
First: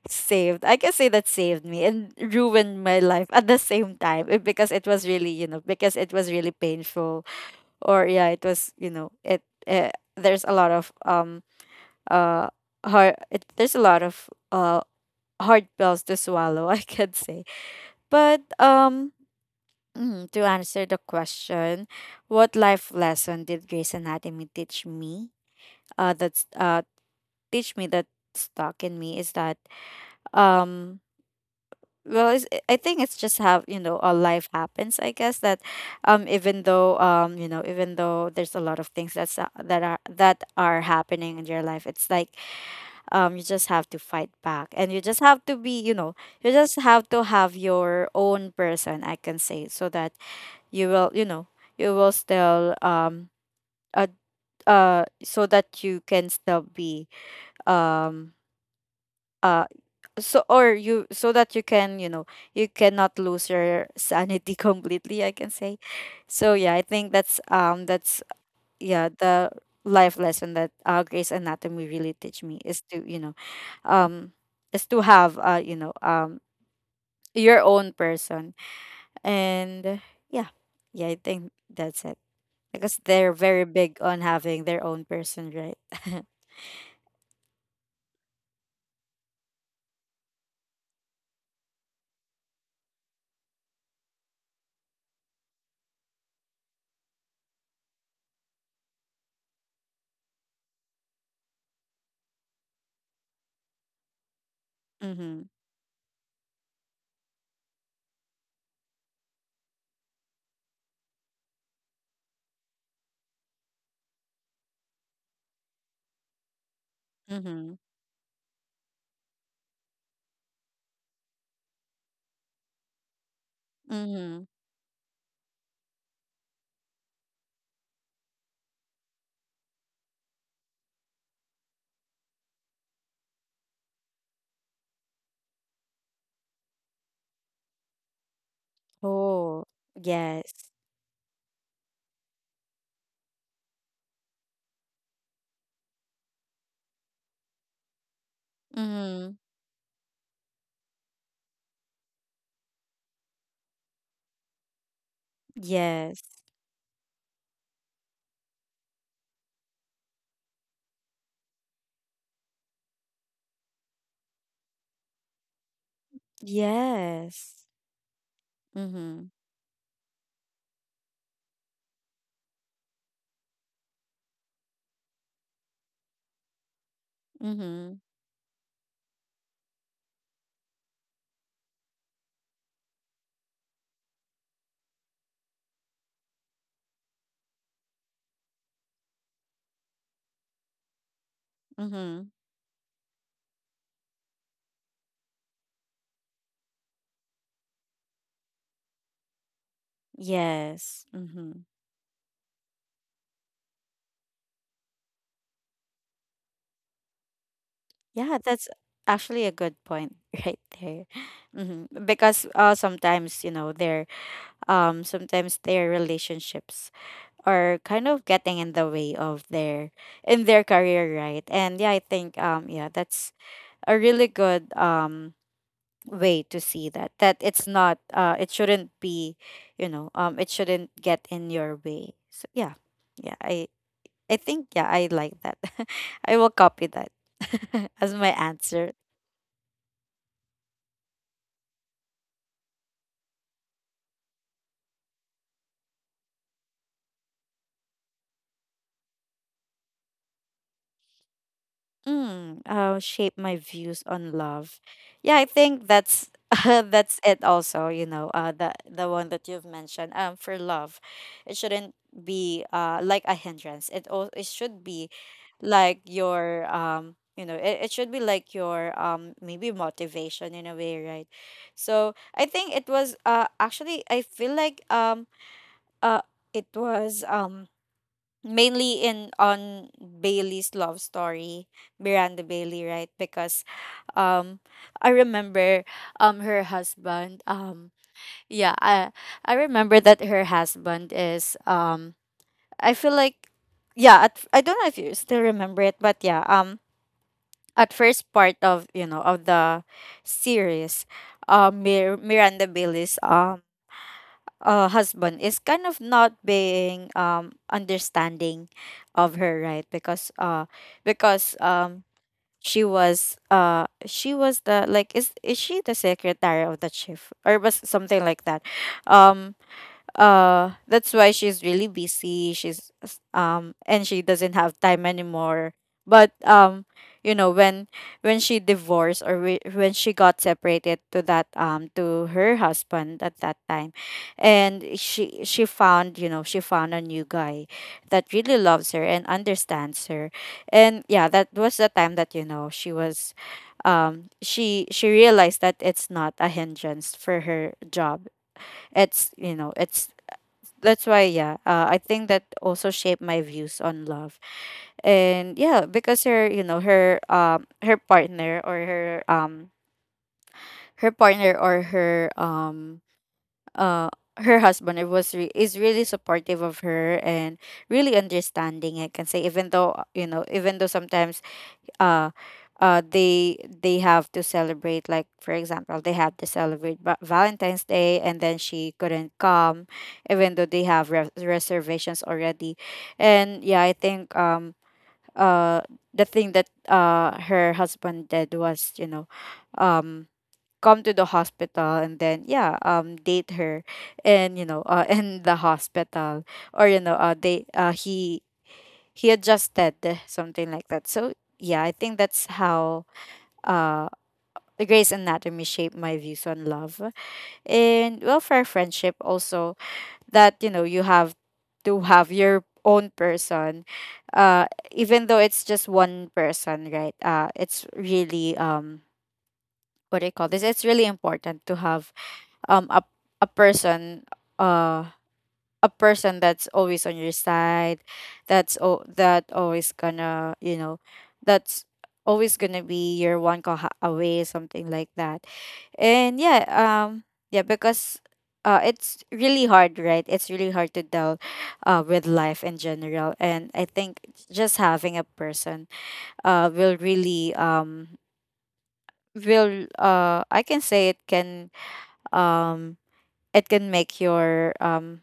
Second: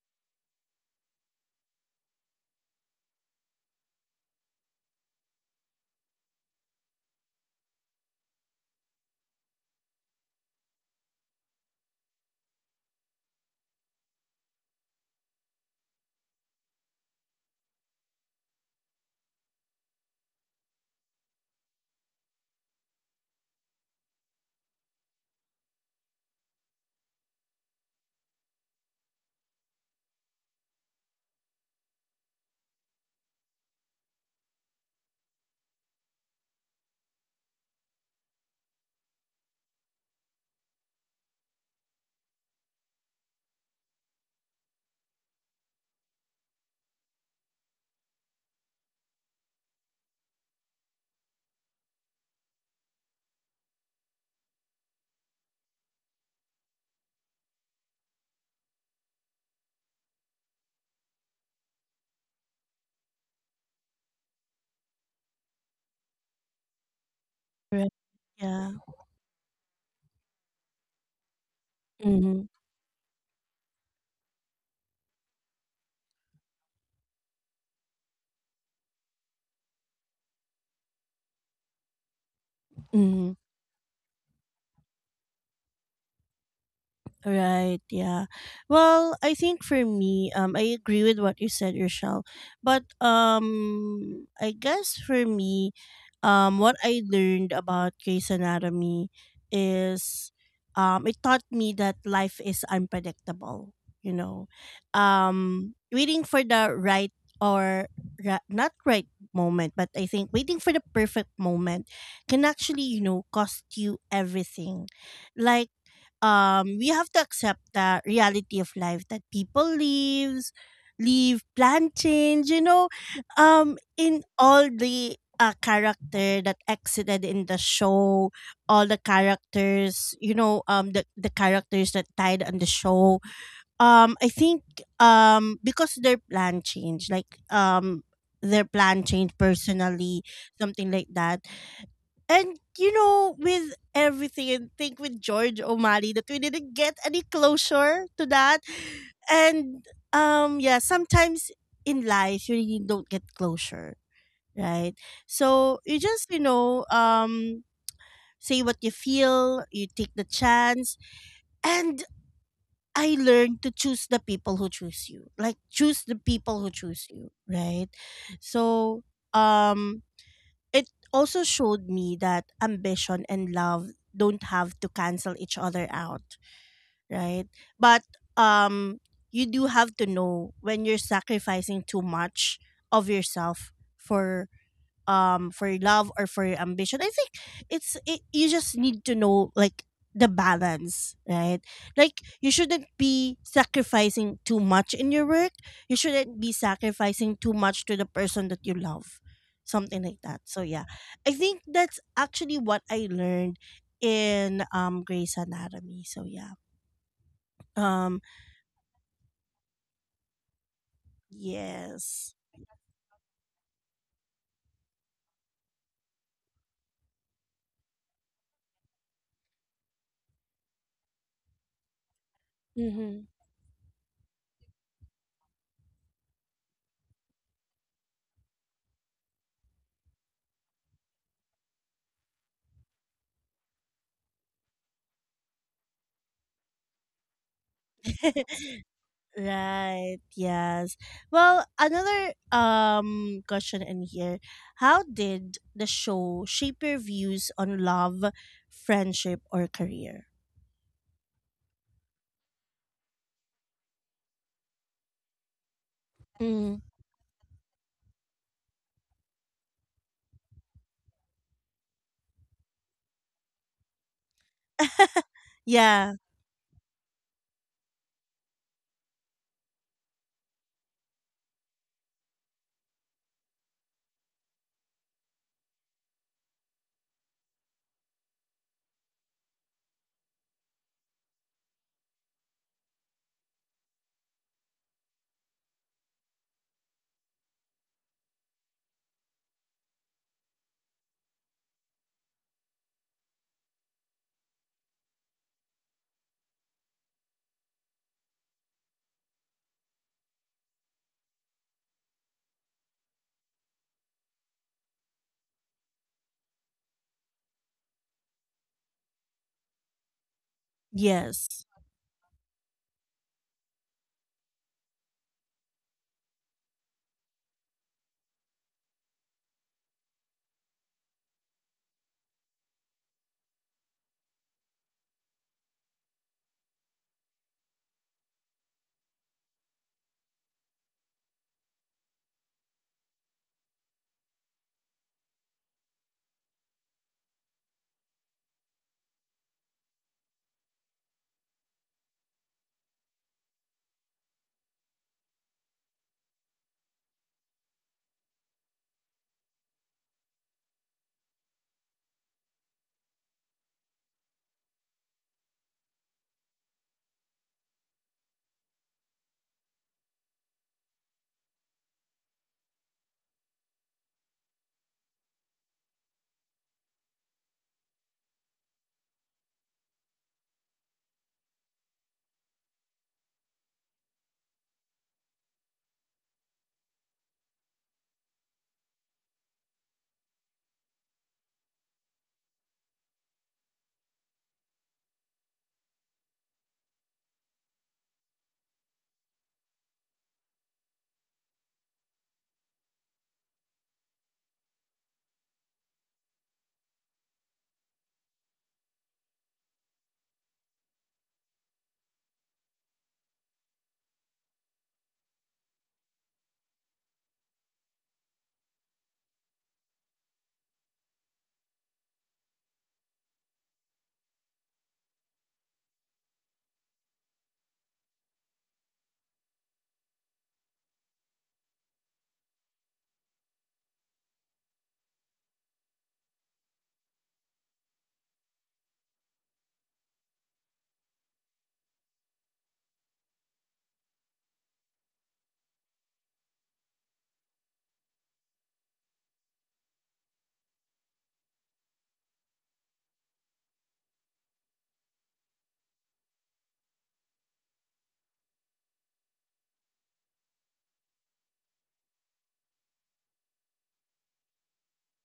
[SPEAKER 2] saved, I can say that saved me and ruined my life at the same time, eh, because it was really, you know, because it was really painful, or yeah, it was, you know, it, eh, there's a lot of uh heart, it, there's a lot of hard pills to swallow, [LAUGHS] I could say. But mm, to answer the question, what life lesson did Grey's Anatomy teach me? That's teach me that stuck in me is that, um well it's, I think it's just how, you know, a life happens, I guess, that even though, you know, even though there's a lot of things that's that are happening in your life, it's like you just have to fight back, and you just have to be, you know, you just have to have your own person, I can say, so that you will, you know, you will still uh, so that you can still be, um uh so, or you, so that you can, you know, you cannot lose your sanity [LAUGHS] completely, I can say. So yeah, I think that's
[SPEAKER 1] Right. Yeah.
[SPEAKER 2] yeah, the life lesson that Grace Anatomy really
[SPEAKER 1] Mm-hmm.
[SPEAKER 2] teach me is to, you know, um is to have you know, your own person. And yeah, yeah, I think that's it, because they're very big on having their own person, right? [LAUGHS]
[SPEAKER 1] Right, yeah. Well, I think for me, I agree with what you said, Rochelle. But I guess for me, what I learned about Grey's Anatomy is it taught me that life is unpredictable, you know.
[SPEAKER 2] Mm-hmm.
[SPEAKER 1] Waiting for the right, or not right moment, but I think waiting for the perfect moment can actually, you know, cost you everything. Like we have to accept
[SPEAKER 2] Mm-hmm.
[SPEAKER 1] the reality of life that people leaves leave, plan change, you know, in
[SPEAKER 2] Mm-hmm.
[SPEAKER 1] all the character that exited in the show, all the characters, you know, the characters that died on the show, I think because their plan changed, like their plan changed
[SPEAKER 2] Oh,
[SPEAKER 1] personally,
[SPEAKER 2] yes.
[SPEAKER 1] something like that. And you know, with everything, and think with George O'Malley that we didn't get any closure to that.
[SPEAKER 2] Mm-hmm.
[SPEAKER 1] And yeah, sometimes in life you really don't get closure, right? So you
[SPEAKER 2] Yes.
[SPEAKER 1] just, you know, say what you feel, you take the chance. And I learned to choose the people who choose you. Like, choose the people who choose you,
[SPEAKER 2] Yes.
[SPEAKER 1] right? So
[SPEAKER 2] Mm-hmm.
[SPEAKER 1] um it also showed me that ambition and love don't have to cancel each other out, right?
[SPEAKER 2] Mm-hmm.
[SPEAKER 1] But um you do have to know when you're sacrificing too much of yourself for your love or for your ambition. I think it's, you just need to know, like, the balance, right? Like,
[SPEAKER 2] Mm-hmm.
[SPEAKER 1] you shouldn't be sacrificing too much in your work, you shouldn't be sacrificing too much to the person that you love, something like that. So yeah,
[SPEAKER 2] Yes.
[SPEAKER 1] I
[SPEAKER 2] Mm-hmm.
[SPEAKER 1] think that's actually what I learned in Grey's Anatomy, so yeah, um
[SPEAKER 2] Yeah, that's actually a good point [LAUGHS] right there. Hmm.
[SPEAKER 1] yes.
[SPEAKER 2] Because sometimes, you know, their sometimes their relationships are kind of getting in the way of their, in their career, right? And yeah, I think yeah,
[SPEAKER 1] Mhm.
[SPEAKER 2] that's a really good way to see that, that it's not it shouldn't be, you know, it shouldn't get in your way. So yeah. Yeah, I think, yeah, I like that. [LAUGHS] I will copy that [LAUGHS] as my
[SPEAKER 1] [LAUGHS]
[SPEAKER 2] answer.
[SPEAKER 1] Right. Yes. Well, another question in here. How did the show shape your views on love, friendship, or career?
[SPEAKER 2] Mm, shape my views on love. Yeah, I think that's [LAUGHS]
[SPEAKER 1] Mm.
[SPEAKER 2] that's it also, you know, the one that you've mentioned. Um, for love, it shouldn't be like a hindrance. It should be
[SPEAKER 1] [LAUGHS]
[SPEAKER 2] like
[SPEAKER 1] Yeah.
[SPEAKER 2] your you know, it should be like your maybe motivation in a way, right? So I think it was actually I feel like uh it was mainly in on Bailey's love story, Miranda Bailey, right? Because um I remember her husband, yeah, I remember that her husband is, I feel like, yeah, at, I don't know if you still remember it, but yeah, at first part of, you know, of the series, Miranda Bailey's husband is kind of not being understanding of her, right? Because because
[SPEAKER 1] Yes.
[SPEAKER 2] she was the, like, is she the secretary of the chief or was something like that, um that's why she's really busy, and she doesn't have time anymore. But you know when she divorced, or when she got separated to that to her husband at that time, and she found, you know, she found a new guy that really loves her and understands her. And yeah, that was the time that, you know, she was she realized that it's not a hindrance for her job, it's, you know, it's, that's why, yeah, I think that also shaped my views on love. And yeah, because her, you know, her her partner, or her her partner, or her uh her husband, is really supportive of her and really understanding, I can say, even though, you know, even though sometimes uh uh they they have to celebrate, like for example they have to celebrate valentine's day and then she couldn't come, even though they have reservations already. And yeah, I think, uh the thing that her husband did was, you know, um come to the hospital and then, yeah, date her, and you know, [LAUGHS] in the hospital, or you know, they he adjusted, something like that. So yeah, I think that's how uh the Grey's Anatomy shaped my views on love. And well, for friendship also, that, you know, you have to have your own person, uh even though it's just one person, right? Uh, it's really, what do you call this, it's really important to have um a, a person, uh a person that's always on your side, that always gonna, you know, that's always gonna be your one call away, something like that. And yeah, yeah, because it's really hard, right? It's really hard to deal with life in general, and I think just having a person will really, will I can say it can, um it can make your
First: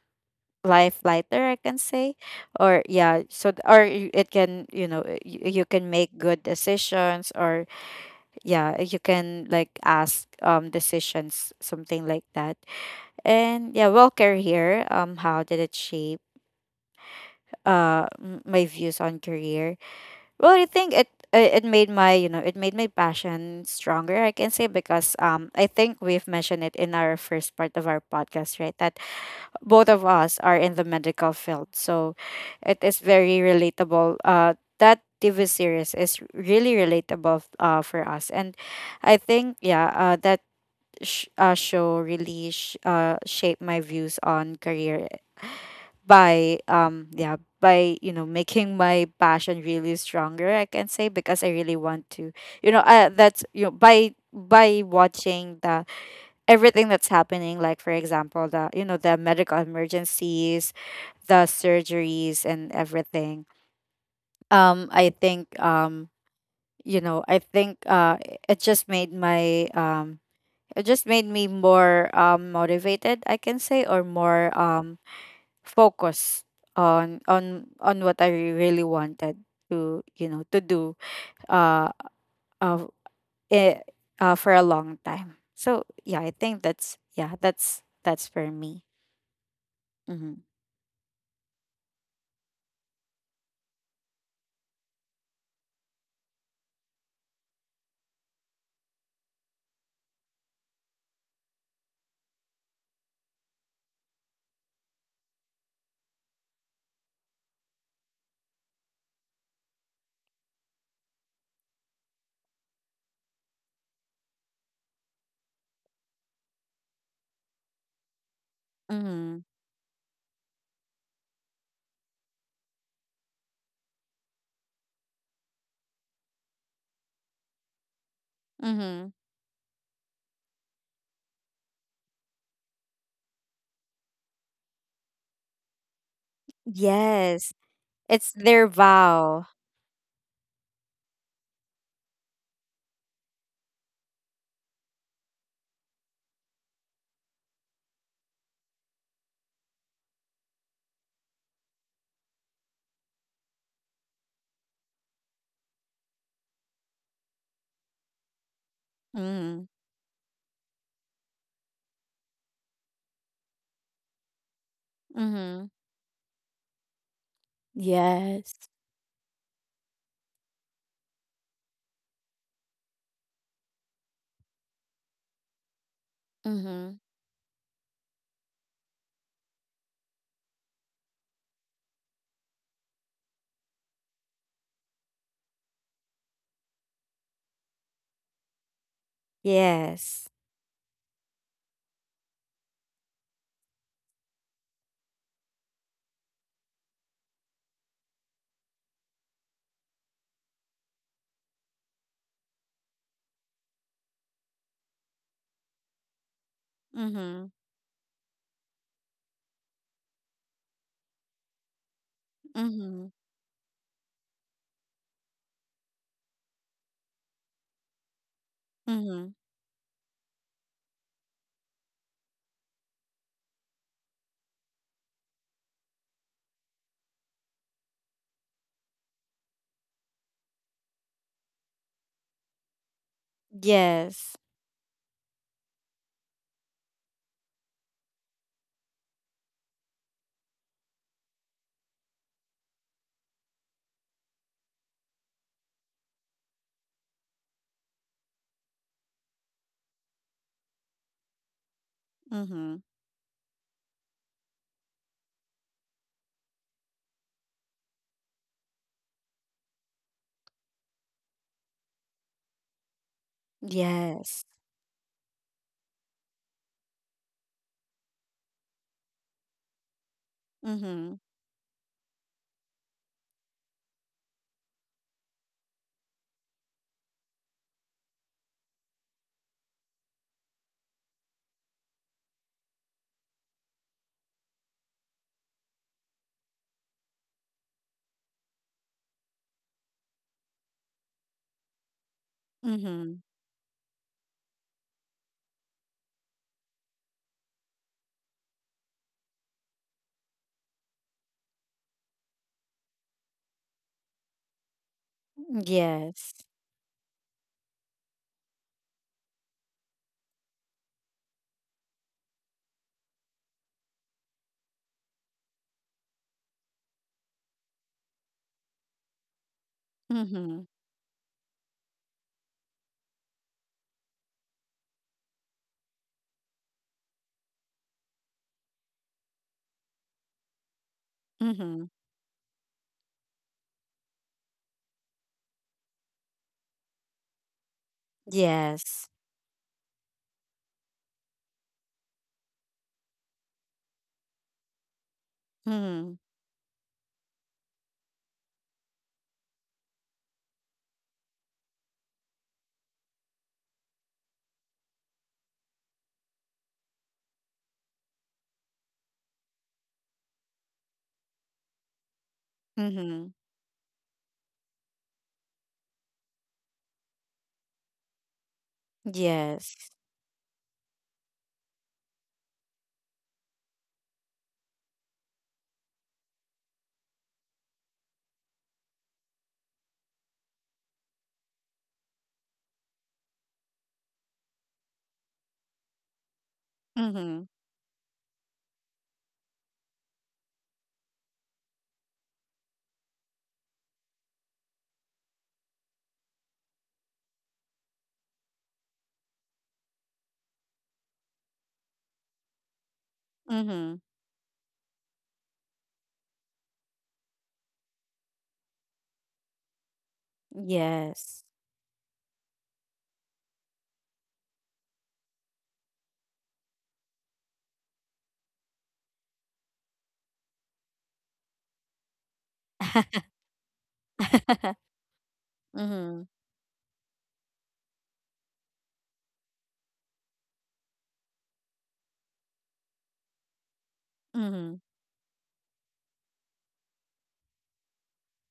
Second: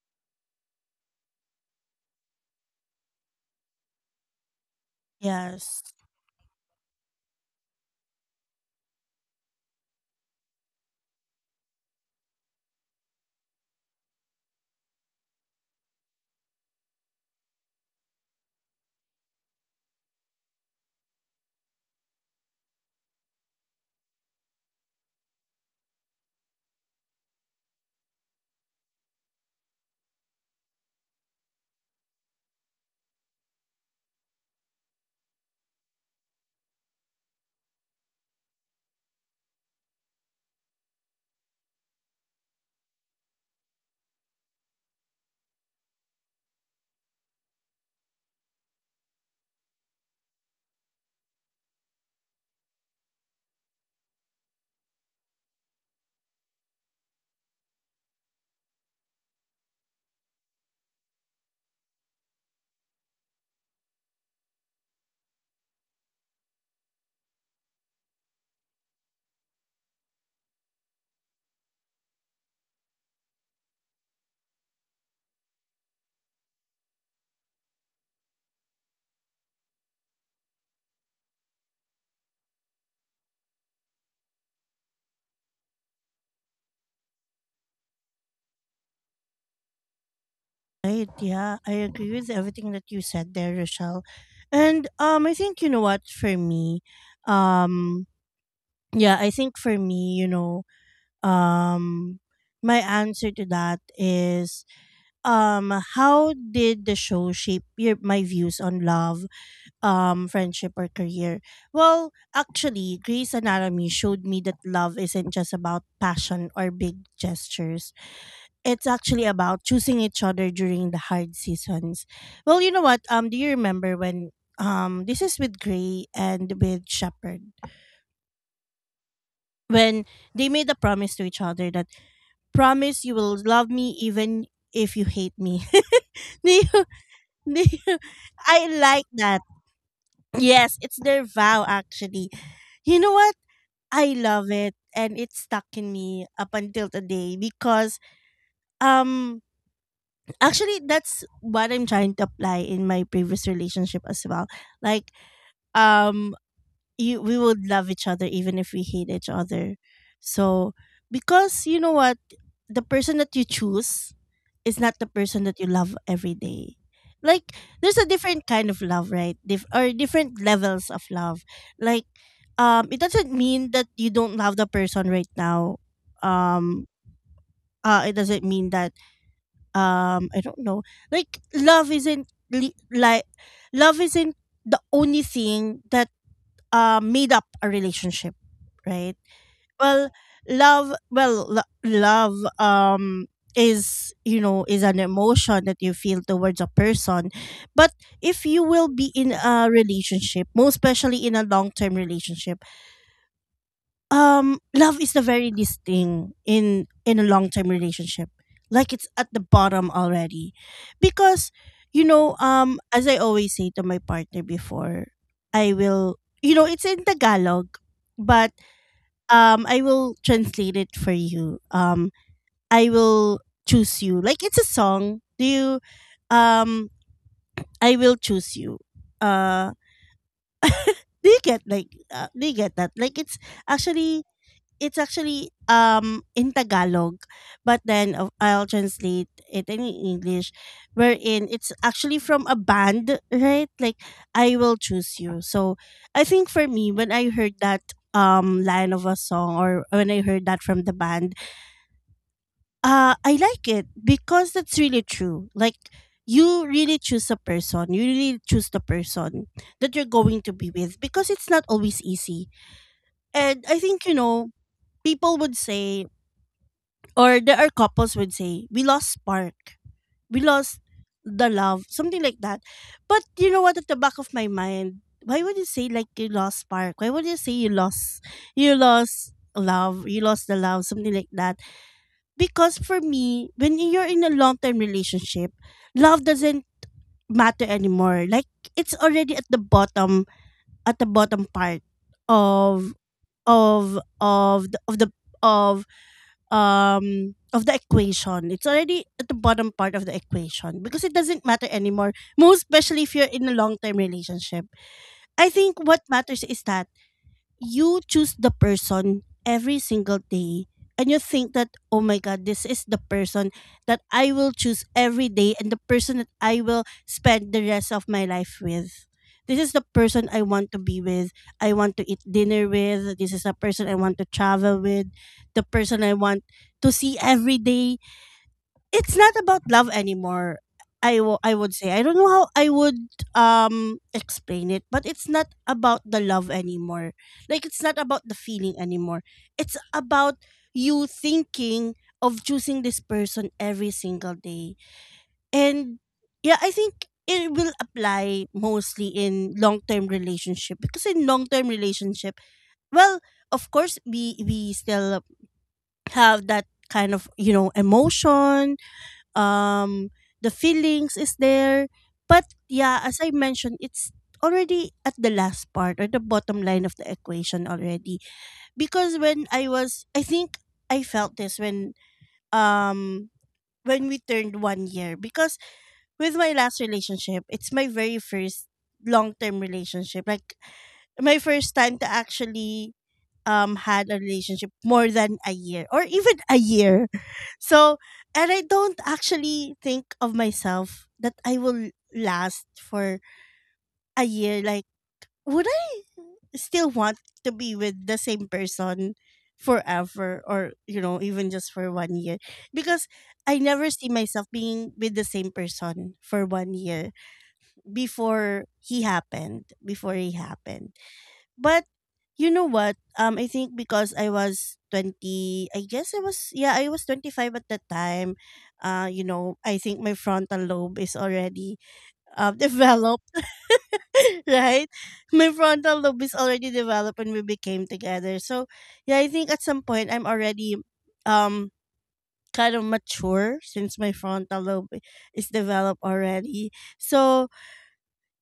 [SPEAKER 2] life lighter, I can say. Or yeah, so or it can, you know, you
[SPEAKER 1] Yes.
[SPEAKER 2] can make good decisions, or yeah, you can like ask decisions, something like that. And yeah, well, career, how did it shape my views on career? Well, I think it it made my, you know, it made my passion stronger, I can say, because I think we've mentioned it in our first part of our podcast, right? That both of us are in the medical field, so it is very relatable, that tv series is really relatable for us. And I think, yeah, that show really shaped my views on career by, yeah, by, you know, making my passion really stronger, I can say, because I really want to, you know, that's, you know, by watching the everything that's happening, like for example, the, you know, the medical emergencies, the surgeries, and everything, I think, you know, I think it just made my it just made me more motivated, I can say, or more focused on what I really wanted to you know to do uh uh, eh, for a long time. So yeah, I think that's, yeah, that's for me. Mm-hmm.
[SPEAKER 1] Right. Yeah. I agree with everything that you said there, Rochelle. And I think, you know what, for me, um, yeah, I think for me, you know, um, my answer to that is um how did the show shape your my views on love, friendship, or career. Well, actually, Grey's Anatomy showed me that love isn't just about passion or big gestures, it's actually
[SPEAKER 2] Mm-hmm.
[SPEAKER 1] about choosing each other during the hard seasons. Well, you know what, do you remember when, this is with Grey and with Shepherd,
[SPEAKER 2] Mm-hmm.
[SPEAKER 1] when they made a promise to each other that, promise you will love me even if you hate me, [LAUGHS] do you,
[SPEAKER 2] Yes,
[SPEAKER 1] [LAUGHS]
[SPEAKER 2] it's their
[SPEAKER 1] I like
[SPEAKER 2] vow.
[SPEAKER 1] that. Yes, it's their vow actually. You know what? I love it, and it stuck in me up until today, because um actually that's what I'm trying to apply in my previous relationship as well. Like um you we would love each other even if we hate each
[SPEAKER 2] Mhm.
[SPEAKER 1] other. So because you know what, the person that you choose is not the person that
[SPEAKER 2] Mhm.
[SPEAKER 1] you love every day. Like, there's a different
[SPEAKER 2] Yes.
[SPEAKER 1] kind of love, right? Dif- or Different levels of love. Like it doesn't mean that you don't love the person right now. Um
[SPEAKER 2] Mhm.
[SPEAKER 1] it doesn't mean that, I don't know. Like, love isn't the only thing that made up a relationship, right? Well,
[SPEAKER 2] Yes.
[SPEAKER 1] love, well, lo- love is, you know, is an emotion that you feel towards a person. But if you will be in a relationship, most especially in a long-term relationship, love is the very least thing in a
[SPEAKER 2] Mhm.
[SPEAKER 1] long-term relationship. Like, it's at the bottom already. Because, you know,
[SPEAKER 2] Mhm.
[SPEAKER 1] as I always say to my partner before, I will, it's in Tagalog, but
[SPEAKER 2] Mhm.
[SPEAKER 1] I will translate it for you. I will choose you. Like, it's a song. Do you um I will choose you. Uh do you get that? Like, it's actually,
[SPEAKER 2] Yes.
[SPEAKER 1] in Tagalog, but then I'll translate it in English, wherein it's actually from a band, right? Like, I will choose you. So I think for me, when I heard that line of a song, or when I heard that from the band,
[SPEAKER 2] Mhm.
[SPEAKER 1] I like it, because that's really true. Like, you really choose a person, you really choose the person that you're going to be with, because it's not always easy. And I think, you
[SPEAKER 2] Yes.
[SPEAKER 1] know, people would say, or there are couples would say, we lost spark, we lost
[SPEAKER 2] Mhm.
[SPEAKER 1] the love, something like that. But you know what, at the back of my mind, why would you say like you lost spark? Why would you say you lost love, you lost the love, something like that? Because for me, when you're in a long term relationship, love doesn't matter anymore. Like, it's already at the bottom part of
[SPEAKER 2] Mhm.
[SPEAKER 1] of the, of the of of the equation. It's already at the bottom part of the equation because it doesn't matter anymore. Most especially if you're in a long term relationship. I think what
[SPEAKER 2] Yes.
[SPEAKER 1] matters is that you choose the person every single day, and you think that, oh my god, this is the person that I will choose every day, and the person that I will spend the rest of my life with. This is the person I
[SPEAKER 2] Mhm.
[SPEAKER 1] want to be with, I want to eat dinner with. This is the person I want to travel with, the person I want to see every day. It's not about love anymore. I would
[SPEAKER 2] Mhm.
[SPEAKER 1] say, I don't know how I would explain it, but it's not about the love anymore. Like, it's not about the feeling
[SPEAKER 2] Yes.
[SPEAKER 1] anymore. It's about you thinking of choosing this person every single day. And
[SPEAKER 2] Mhm.
[SPEAKER 1] yeah, I think it will apply mostly in long-term relationship, because in long-term relationship, well, of course we still have that kind of, you know, emotion, um the feelings is there. But yeah, as
[SPEAKER 2] Mhm.
[SPEAKER 1] I mentioned, it's already at the last part or the bottom line of the equation already. Because when I
[SPEAKER 2] Yes.
[SPEAKER 1] was, I think I felt this when um when we turned 1 year, because with my last relationship, it's my very first long-term relationship, like my first time to actually had a relationship more than a year, or even a year.
[SPEAKER 2] Mhm.
[SPEAKER 1] So, and I don't actually think of myself that I will last for a year. Like, would I still want to be with the same person forever, or you know, even just for 1 year, because I never
[SPEAKER 2] Mhm.
[SPEAKER 1] see myself being with the same person for 1 year before he happened, before he happened.
[SPEAKER 2] Yes.
[SPEAKER 1] But you know what? I think because I was 20, I guess I was, yeah, I was 25 at that time. You know, I think my frontal lobe is already [LAUGHS] developed, [LAUGHS]
[SPEAKER 2] [LAUGHS]
[SPEAKER 1] right? My frontal
[SPEAKER 2] Mhm.
[SPEAKER 1] lobe is already developed when we became together. So yeah, I think at some point I'm already um kind of mature, since my frontal
[SPEAKER 2] Mhm.
[SPEAKER 1] lobe is developed already. So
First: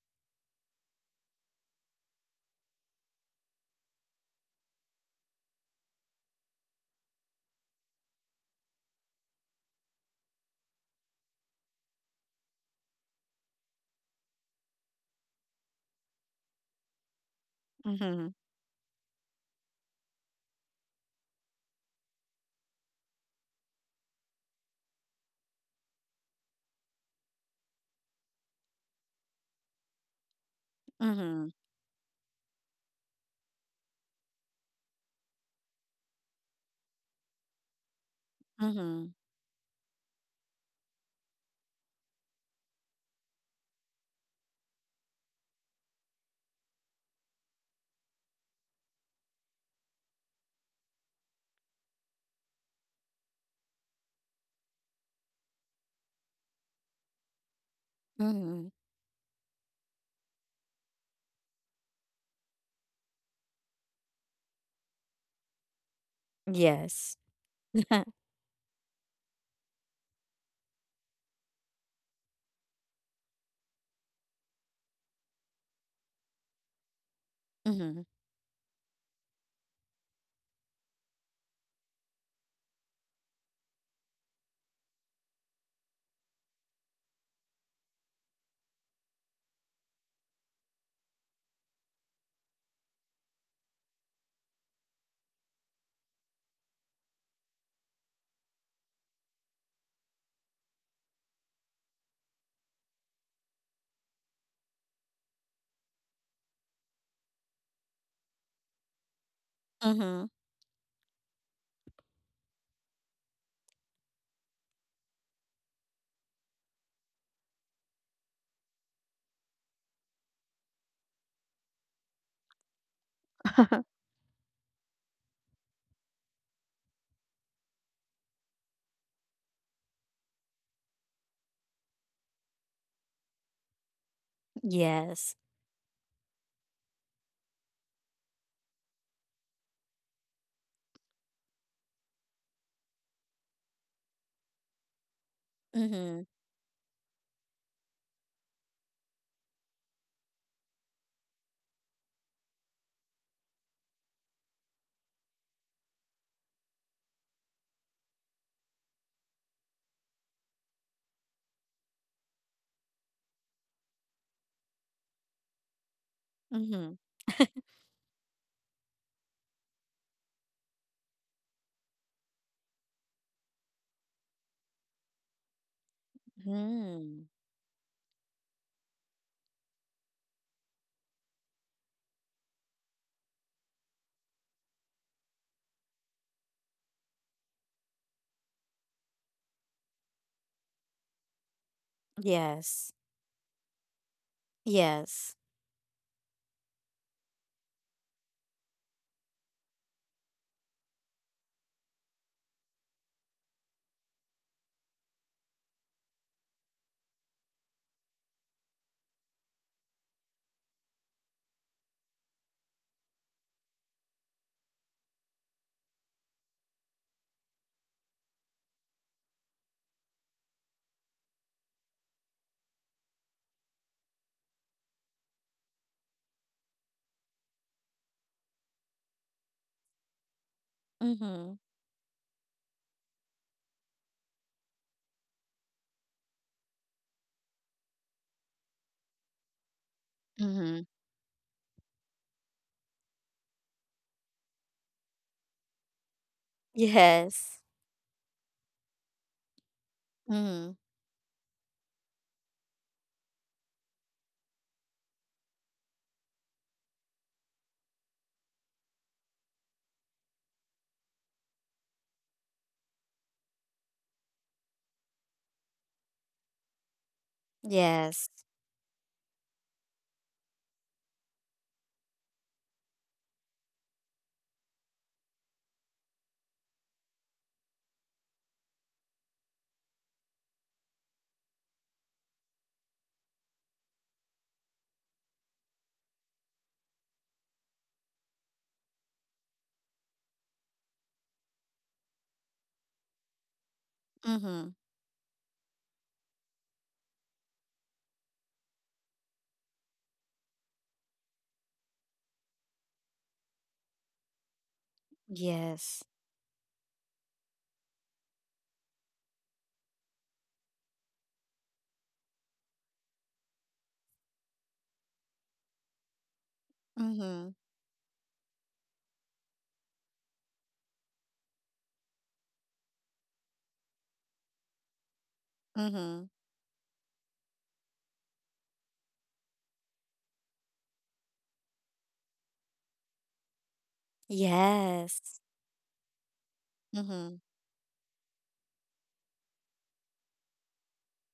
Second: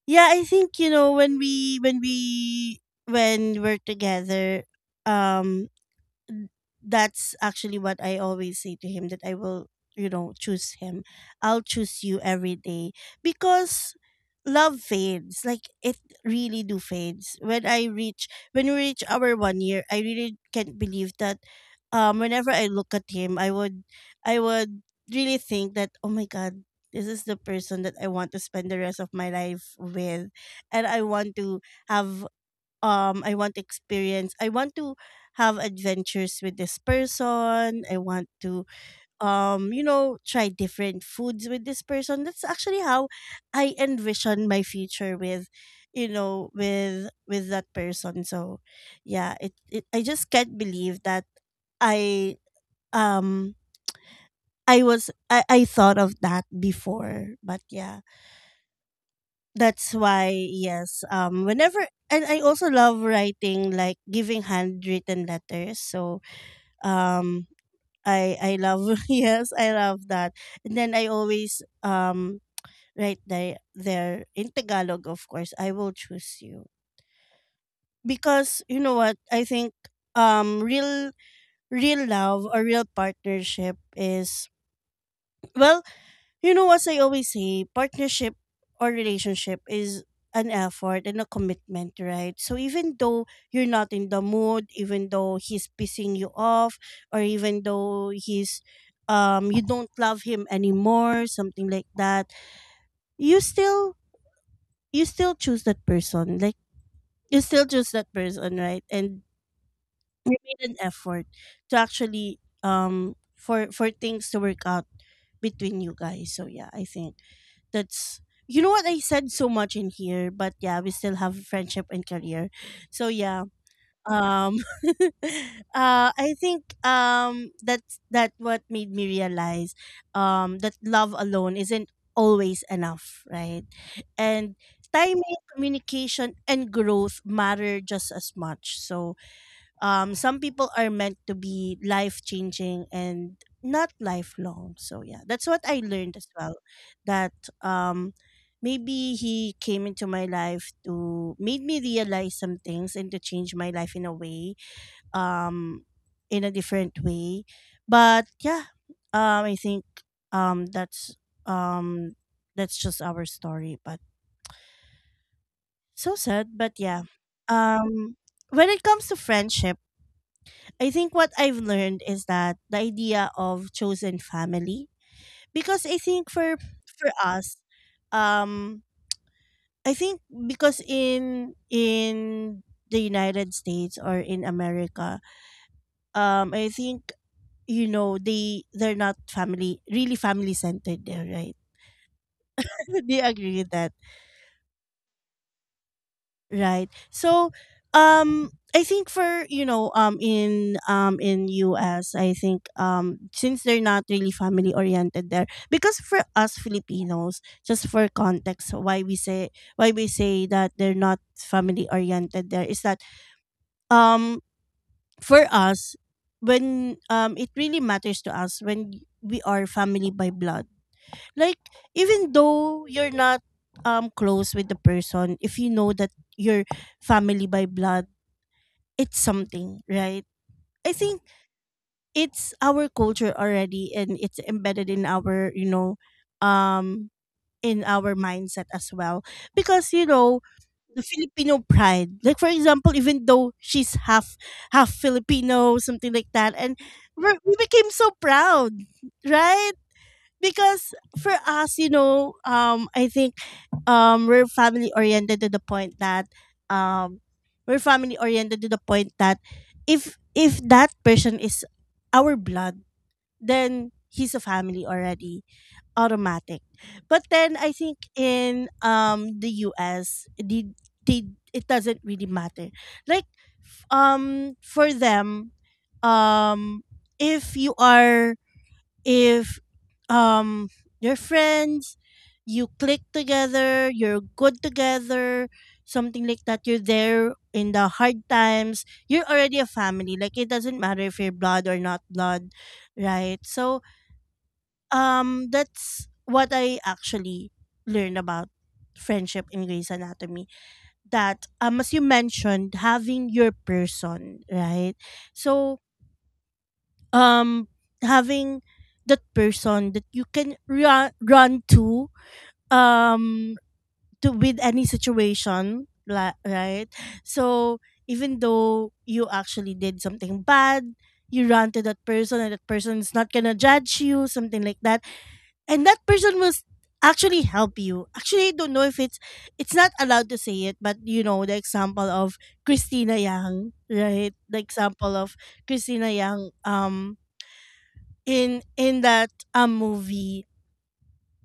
[SPEAKER 1] yeah, I think, you know, when we're together, um, n- that's actually what I always say to him, that I will, you know, choose him. I'll choose you every day, because love fades. Like, it really do fades. When I reach
[SPEAKER 2] Mhm.
[SPEAKER 1] when we reach our 1 year, I really can't believe that, whenever I look at him, I would really think that, oh my god, this is the person that I want to spend the rest of my life with, and I want
[SPEAKER 2] Mhm.
[SPEAKER 1] to have, I want experience. I want to have adventures with this person. I want to
[SPEAKER 2] Mhm.
[SPEAKER 1] try different foods with this person. That's actually how I envision my future with, you know, with that person. So yeah, it I just can't believe that I um I thought of that before. But yeah.
[SPEAKER 2] Mhm.
[SPEAKER 1] That's why, yes. Whenever— and I also love writing, like giving handwritten letters. So,
[SPEAKER 2] Yes.
[SPEAKER 1] um,
[SPEAKER 2] [LAUGHS]
[SPEAKER 1] I love [LAUGHS] yes, I love that. And then I always write there in Tagalog, of course. I will choose you
[SPEAKER 2] Mhm.
[SPEAKER 1] because you know what I think. Real real love or real partnership is well. You know, as I always say, partnership or relationship is an effort and a commitment, right? So even though you're not in the mood, even though he's pissing you off, or even though he's you don't love him anymore, something like that, you still you still choose that person. Like you still choose that person, right? And we
[SPEAKER 2] Mhm.
[SPEAKER 1] made an effort to actually for things to work out between you guys. So yeah, I think that's— you know what, I said so much in here, but yeah, we still have friendship and career. So yeah. Um [LAUGHS] I think that's that— what made me realize that love alone isn't always enough, right? And timing,
[SPEAKER 2] Yes.
[SPEAKER 1] communication and growth matter just as much. So some people are meant to be life changing and not lifelong. So yeah, that's what I learned as
[SPEAKER 2] Mhm.
[SPEAKER 1] well. That um, maybe he came into my life to made me realize some things and to change my life in a way, um, in a different way. But yeah, I think that's— um, that's just our story. But so sad. But yeah,
[SPEAKER 2] Mm-hmm.
[SPEAKER 1] um, when it comes to friendship I think what I've learned is that the idea of chosen family, because I think for
[SPEAKER 2] Mm.
[SPEAKER 1] us, um, I think because in the United States or in America, I think you know they're not family— really family centered there, right? [LAUGHS]
[SPEAKER 2] Yes.
[SPEAKER 1] Do you agree with that?
[SPEAKER 2] Yes.
[SPEAKER 1] Right. So I think for— you know in— in US I think since they're not really family oriented there, because for us Filipinos, just for context why we say that they're not family oriented there is that um for us when it really matters to us when we are family by blood, like even though you're not close with the person, if you know that you're family by blood, it's something, right? I think
[SPEAKER 2] Mm-hmm.
[SPEAKER 1] it's our culture already and it's embedded in our, you know, um in our mindset as well, because you know,
[SPEAKER 2] Mm-hmm.
[SPEAKER 1] the Filipino pride, like for example, even though she's half Filipino, something like that, and we
[SPEAKER 2] Yes.
[SPEAKER 1] became so proud, right?
[SPEAKER 2] Mm-hmm.
[SPEAKER 1] Because for us, you know, I think we're family oriented to the point that— um, we're family oriented to the point that if that person is our blood, then he's a family already, automatic. But then I think
[SPEAKER 2] Yes.
[SPEAKER 1] in the U.S. The it doesn't really matter. Like for them, um if you are— if um you're friends, you click together, you're good together, something like that, you're there in the hard times, you're already a family. Like it doesn't matter if you're blood or not blood, right? So
[SPEAKER 2] Mm-hmm.
[SPEAKER 1] that's what I actually learned about friendship in Grey's Anatomy. That as you mentioned, having your person, right? So
[SPEAKER 2] Yes.
[SPEAKER 1] um having that person that you can run um to with any situation, right?
[SPEAKER 2] Mm-hmm.
[SPEAKER 1] So even though you actually did something bad, you run to that person and that person is not gonna judge you, something like that, and that
[SPEAKER 2] Mm-hmm.
[SPEAKER 1] person will actually help you. Actually, I don't know if it's— it's not allowed to say it, but you know the example of Christina Yang, right? The example of
[SPEAKER 2] Yes.
[SPEAKER 1] Christina Yang,
[SPEAKER 2] Mm-hmm.
[SPEAKER 1] in that movie,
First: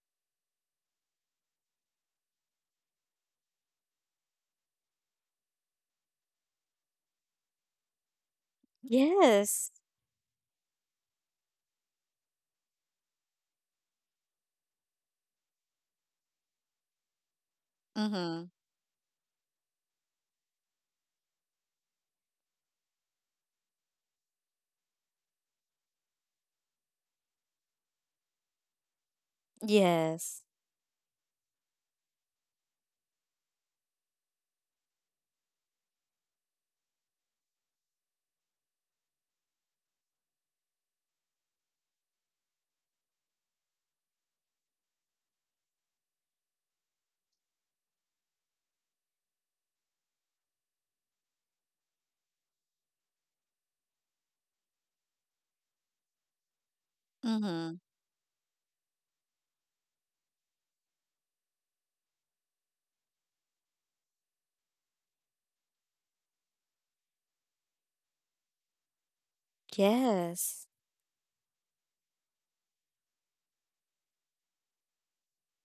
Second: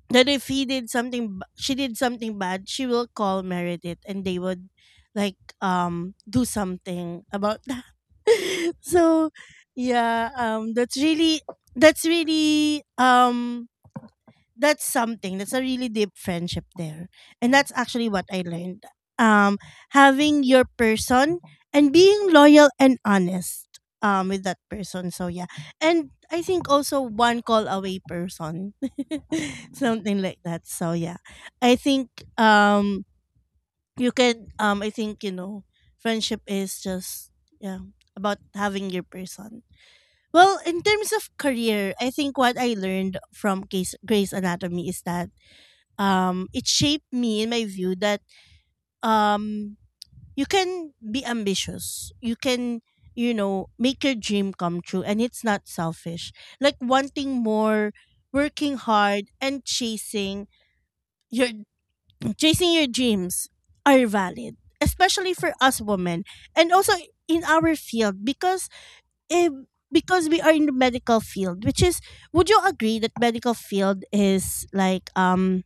[SPEAKER 1] that if he did something b- she did something bad, she will call Meredith and they would like do something about that. [LAUGHS] So
[SPEAKER 2] Yes.
[SPEAKER 1] yeah, that's really— that's really um that's something, that's a really deep friendship there, and that's actually what I
[SPEAKER 2] Mm-hmm.
[SPEAKER 1] learned. um Having your person and being loyal and honest with that person, so yeah. And I think also one call away person [LAUGHS] something like
[SPEAKER 2] Yes.
[SPEAKER 1] that, so yeah. I think um you can— I think, you know, friendship is just— yeah, about having your person. Well, in terms of career, I think what I learned from *Case* *Grey's Anatomy is that it shaped me in my view that um you can be ambitious, you can, you know, make your dream come true, and it's not selfish. Like wanting
[SPEAKER 2] Mm-hmm.
[SPEAKER 1] more, working hard and your chasing your dreams are valid, especially for us women, and also in our field because eh, because we are in
[SPEAKER 2] Yes.
[SPEAKER 1] the medical field, which is— would you agree that medical field is like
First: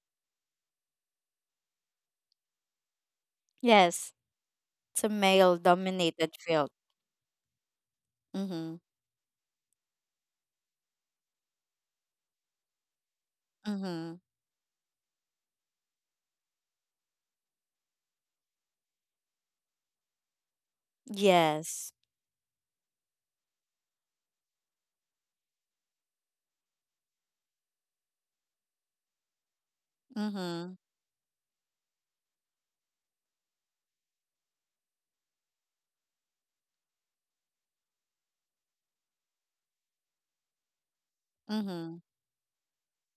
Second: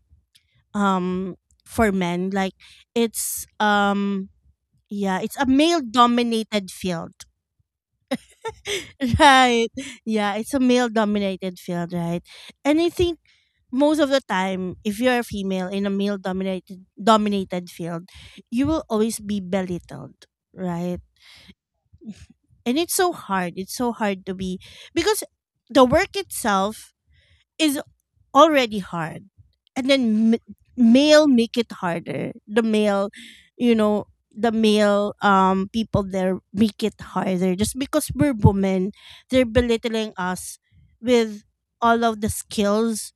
[SPEAKER 1] um for men, like it's
[SPEAKER 2] Yes. It's a
[SPEAKER 1] yeah it's a
[SPEAKER 2] male
[SPEAKER 1] male
[SPEAKER 2] dominated field.
[SPEAKER 1] dominated field,
[SPEAKER 2] Mm-hmm.
[SPEAKER 1] [LAUGHS] right? Yeah, it's a male dominated field, right? And I think most of
[SPEAKER 2] Mm-hmm.
[SPEAKER 1] the time if you're a female in a male dominated field, you will always be belittled, right?
[SPEAKER 2] Yes.
[SPEAKER 1] And it's so hard, it's so hard to be— because the work itself is already hard, and then
[SPEAKER 2] Mm-hmm.
[SPEAKER 1] male make it harder, the male— you know the male people there make it harder just because we're women, they're belittling us with
[SPEAKER 2] Mm-hmm.
[SPEAKER 1] all of the skills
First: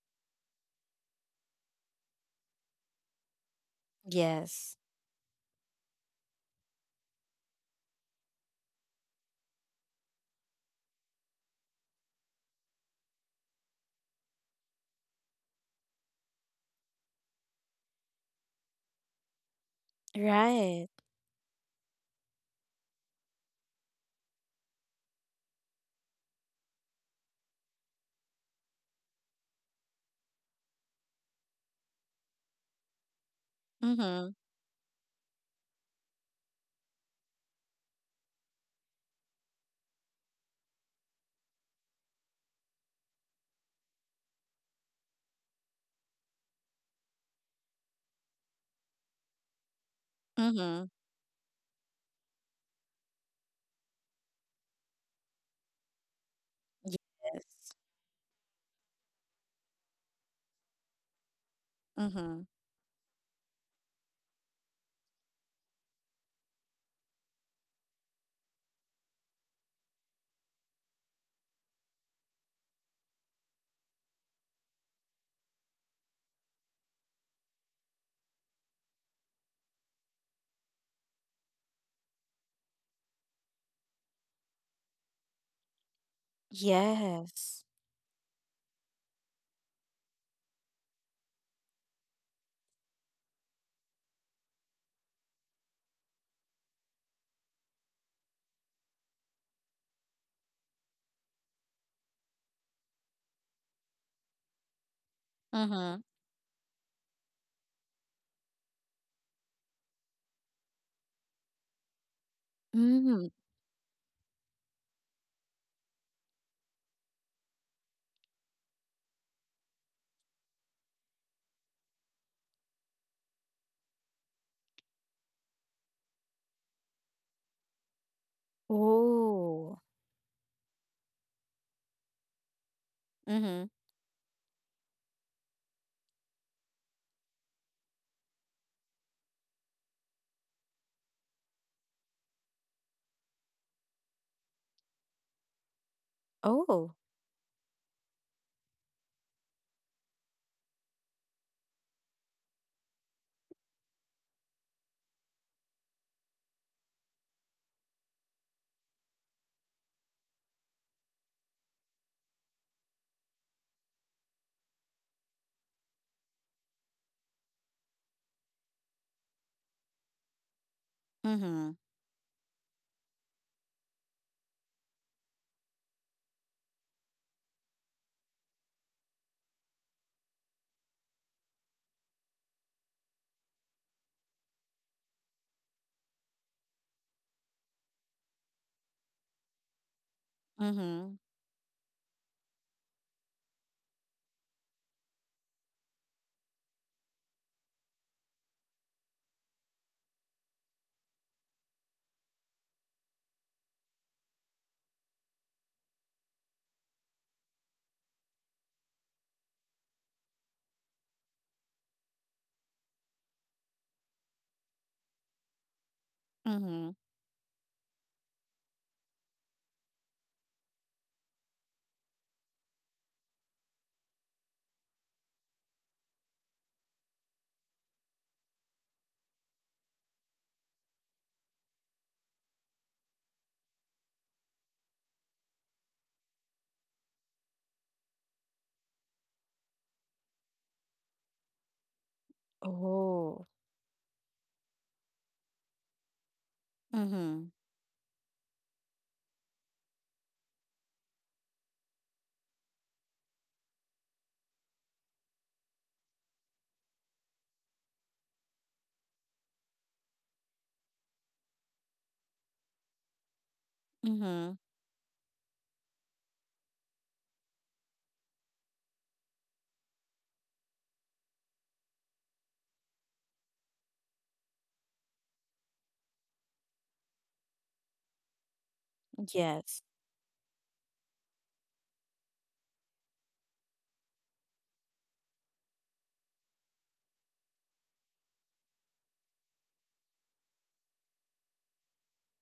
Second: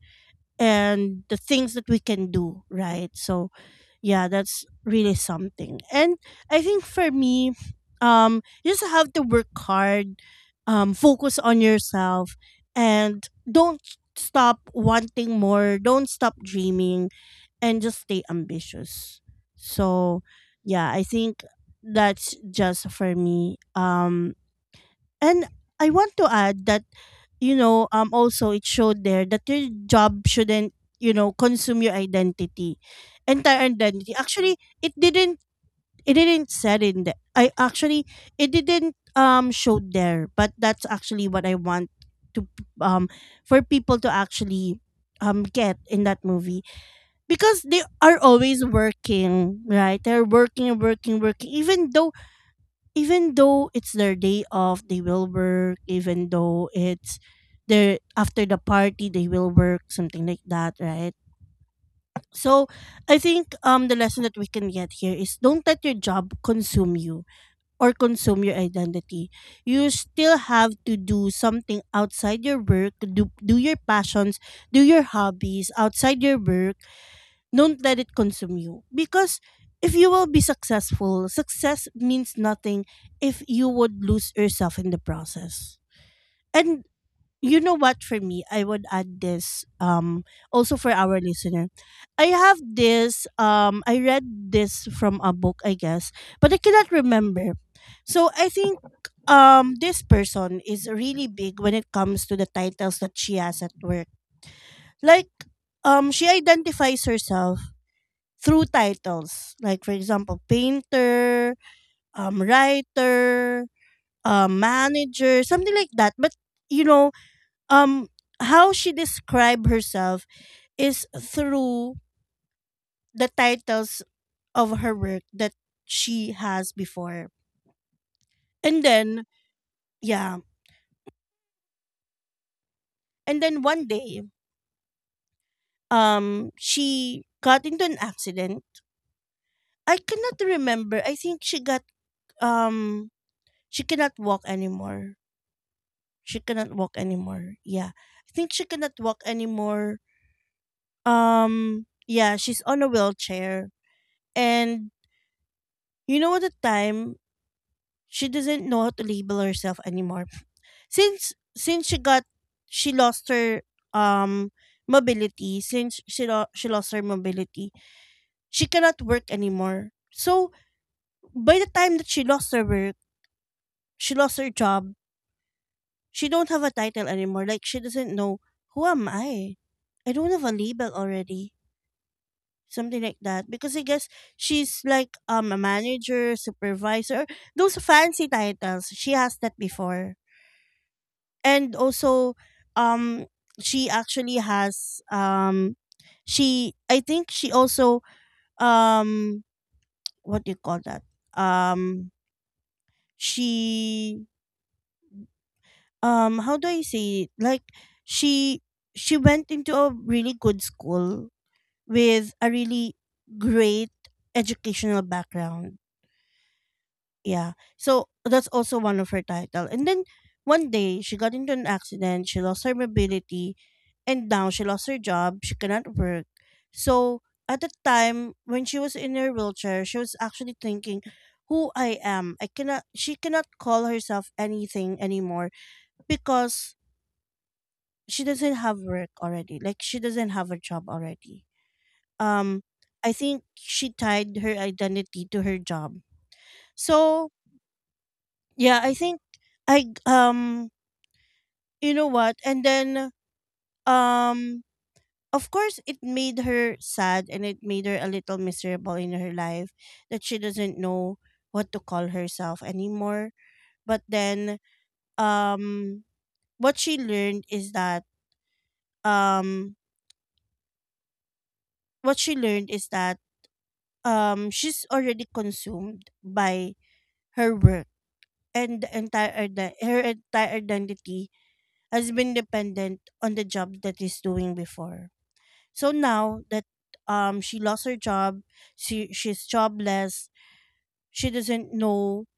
[SPEAKER 1] and the things that we can do, right? So, yeah, that's
[SPEAKER 2] Yes.
[SPEAKER 1] really something. And I think for me, you just have to work hard, focus on yourself, and don't stop wanting more, don't stop dreaming, and just stay ambitious. So,
[SPEAKER 2] Right.
[SPEAKER 1] yeah, I think that's just for me. And I want to add that, you know, also it showed there that your job shouldn't, you know, consume your identity, entire identity.
[SPEAKER 2] Mm-hmm.
[SPEAKER 1] Actually, it didn't. It didn't said in the— I actually— it didn't show there, but that's actually what I want to um for people to actually get in that movie, because they are always working, right? They're
[SPEAKER 2] Mm-hmm.
[SPEAKER 1] working, even though— even though it's their day off, they will work. Even though it's
[SPEAKER 2] Yes.
[SPEAKER 1] their— after the party, they will work, something like that, right?
[SPEAKER 2] Mhm.
[SPEAKER 1] So I think the lesson that we can get here is don't let your job consume you or consume your identity. You still have to do something outside your work, do your passions, do your hobbies outside your work. Don't let it consume you, because if you will be successful, success means nothing if you would lose yourself in the process. And you
[SPEAKER 2] Yes.
[SPEAKER 1] know what, for me I would add this, also for our listener. I have this— I read this from a book, I guess, but I cannot remember. So I think this person is really big when it comes to the titles that she has at work. Like
[SPEAKER 2] Mhm.
[SPEAKER 1] she identifies herself through titles. Like, for example, painter,
[SPEAKER 2] Mm.
[SPEAKER 1] writer, manager, something like that. But, you know, um, how she described herself is through the titles of her work that she has before. And then,
[SPEAKER 2] Oh.
[SPEAKER 1] yeah. And then
[SPEAKER 2] Mhm.
[SPEAKER 1] one day, she got into an accident. I cannot remember. I think she got— um she cannot walk anymore. She cannot
[SPEAKER 2] Oh.
[SPEAKER 1] walk anymore. Yeah. I think she cannot walk anymore. Yeah, she's on a wheelchair. And you know at the time she doesn't know how to label herself anymore. [LAUGHS] Since she got— she lost her um mobility, since she she lost her mobility, she cannot work anymore. So by the
[SPEAKER 2] Mhm.
[SPEAKER 1] time that she lost her work, she lost her job, she don't have a title anymore. Like she doesn't know, who am I? I don't have a label already, something like that. Because I guess she's like a manager, supervisor, those fancy titles she has that before.
[SPEAKER 2] Mhm.
[SPEAKER 1] And also um she actually has— she— I think she also um what do you call that, um she— how do I say it, like she— she went into a really good school with a really great educational background.
[SPEAKER 2] Mhm.
[SPEAKER 1] Yeah. So that's also one of her title. And then one day she got into an accident, she lost her mobility, and now she lost her job, she cannot work. So at the time when she was in her wheelchair, she was actually thinking, who I am? I cannot— she cannot call herself anything anymore because she doesn't have work already. Like she doesn't have a job already. Um I
[SPEAKER 2] Oh.
[SPEAKER 1] think she tied her identity to her job. So
[SPEAKER 2] Mhm.
[SPEAKER 1] yeah, I think I you know what? And then um of course it made her sad and it made her a little miserable in her life that she doesn't know what to call herself anymore. But
[SPEAKER 2] Mhm.
[SPEAKER 1] then um what she learned is that um what she learned is that she's already consumed by her work, and
[SPEAKER 2] Yes.
[SPEAKER 1] her entire identity has been dependent on the job that she's doing before. So now that she lost her job, she's jobless. She doesn't know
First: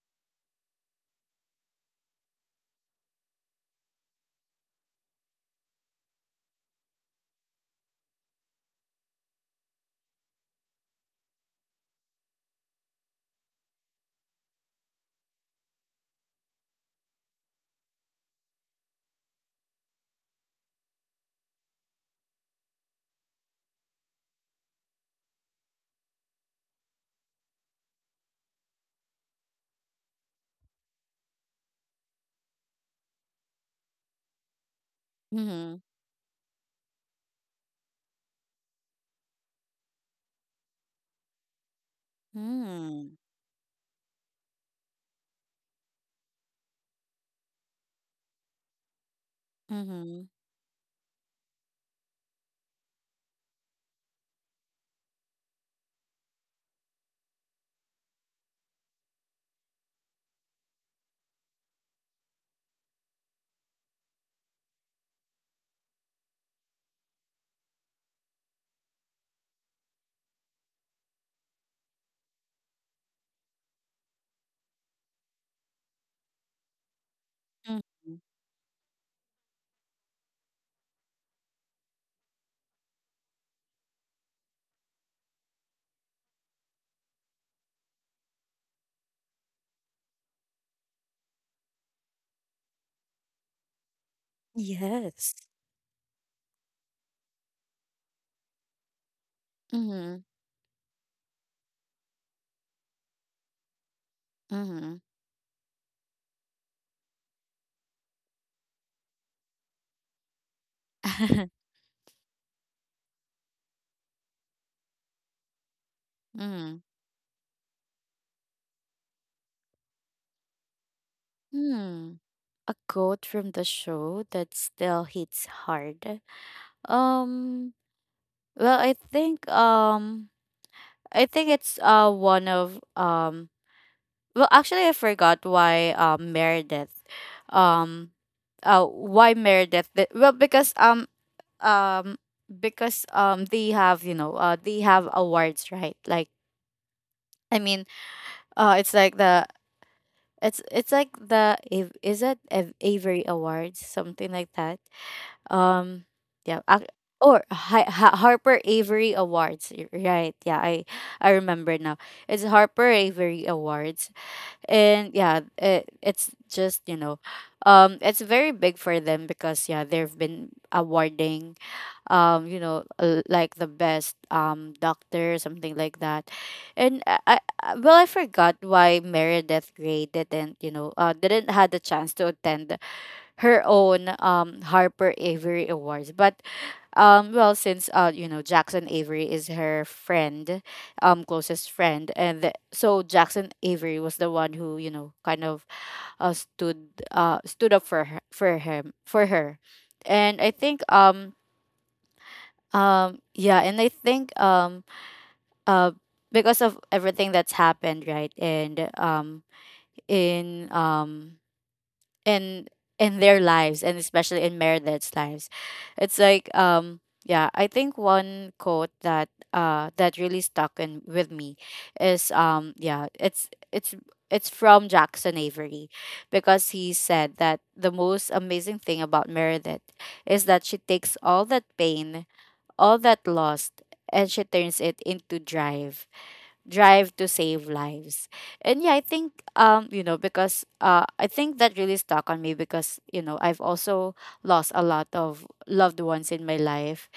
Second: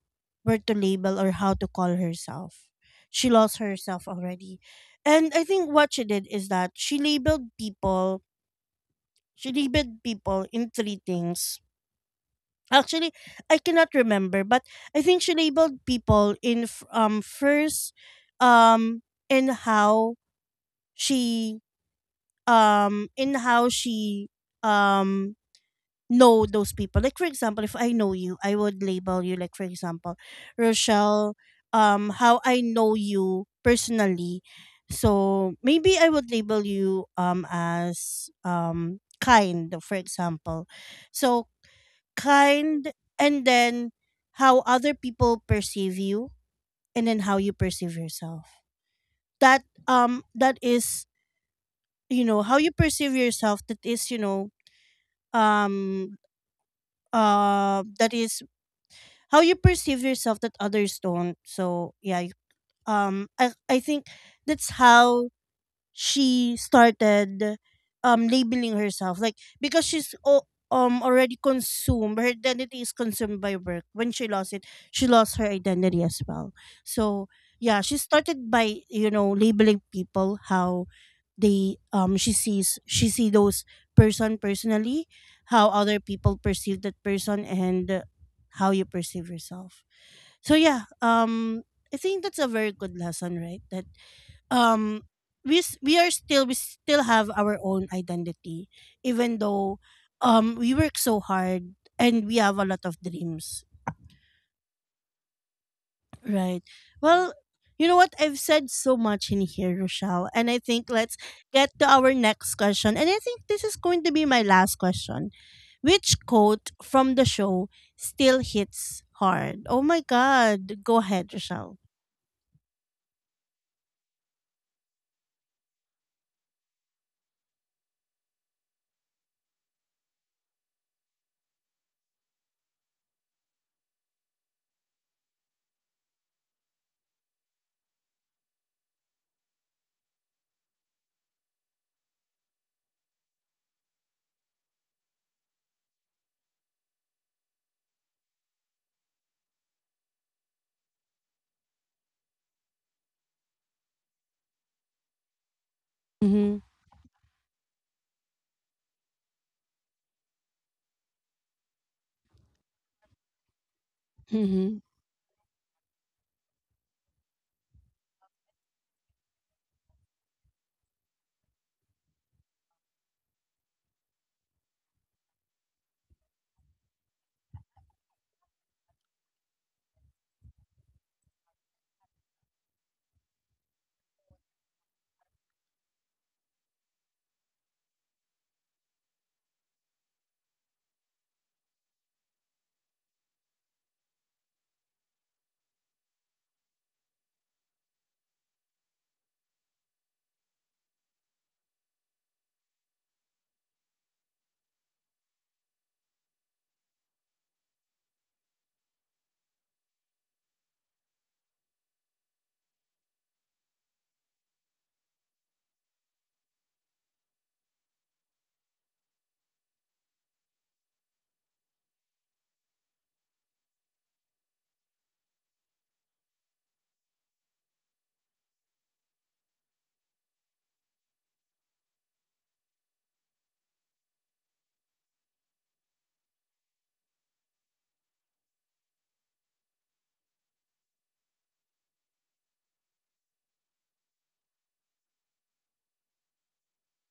[SPEAKER 1] where to label or how to call herself. She lost herself already. And I think what she did is that she labeled people in three things. Actually, I cannot remember, but I think she labeled people in first, um in how she in how she um know those people. Like, for example, if I know you, I would label you. Like, for example, Rochelle, how I know you personally. So
[SPEAKER 2] Mhm.
[SPEAKER 1] maybe I would label you as kind, for example. So kind,
[SPEAKER 2] Mm.
[SPEAKER 1] and then how other people perceive you, and then how you perceive yourself. That um
[SPEAKER 2] Mhm.
[SPEAKER 1] that is, you know, how you perceive yourself. That is, you know, um that is how you perceive yourself that others don't. So yeah, I think that's how she started labeling herself. Like, because she's already consumed, her identity is consumed by work. When she lost it, she lost her identity as well. So yeah, she
[SPEAKER 2] Mhm.
[SPEAKER 1] started by, you know, labeling people how they she sees, she see those person personally, how other people perceive that person, and how you perceive yourself. So yeah, I think that's a very good lesson, right? That um
[SPEAKER 2] Yes.
[SPEAKER 1] we are still, we still have our own identity, even though
[SPEAKER 2] Mhm.
[SPEAKER 1] we work so hard and we have a lot of dreams,
[SPEAKER 2] Mhm.
[SPEAKER 1] right? Well, you know what? I've said so much in here, Rochelle, and I think let's
[SPEAKER 2] Mhm. [LAUGHS]
[SPEAKER 1] get to our next question. And I think this is going to be my last question. Which quote from the show still hits hard? Oh my God. Go ahead, Rochelle.
[SPEAKER 2] Hmm. A quote from the show that still hits hard. Um well, I think, I think it's, one of well, actually, I forgot why, Meredith, um, why Meredith? Well, because, um because, they have awards, right? Like, I mean, it's like the— it's like the is it Avery Awards, something like that? Um, yeah.
[SPEAKER 1] Mm-hmm.
[SPEAKER 2] Or Harper Avery Awards, right? Yeah, I remember now. It's Harper Avery Awards,
[SPEAKER 1] Mm-hmm.
[SPEAKER 2] and yeah, it's just, it's very big for them because yeah, they've been awarding, like the best, doctor, something like that. And well, I forgot why Meredith gray didn't, had the chance to attend her own, Harper Avery Awards, but well, since, Jackson Avery is her friend, closest friend, and so Jackson Avery was the one who, kind of, stood up for her, for him, for her, and I think, yeah, and I think, uh because of everything that's happened, right, and, in, in in their lives, and especially in Meredith's lives. It's like, yeah, I think one quote that that really stuck in with me is, yeah, it's from Jackson Avery because he said that the most amazing thing about Meredith is that she takes all that pain, all that loss, and she turns it into drive to save lives. And yeah, I think, because, I think that really stuck on me because, I've also lost a lot of loved ones in my life.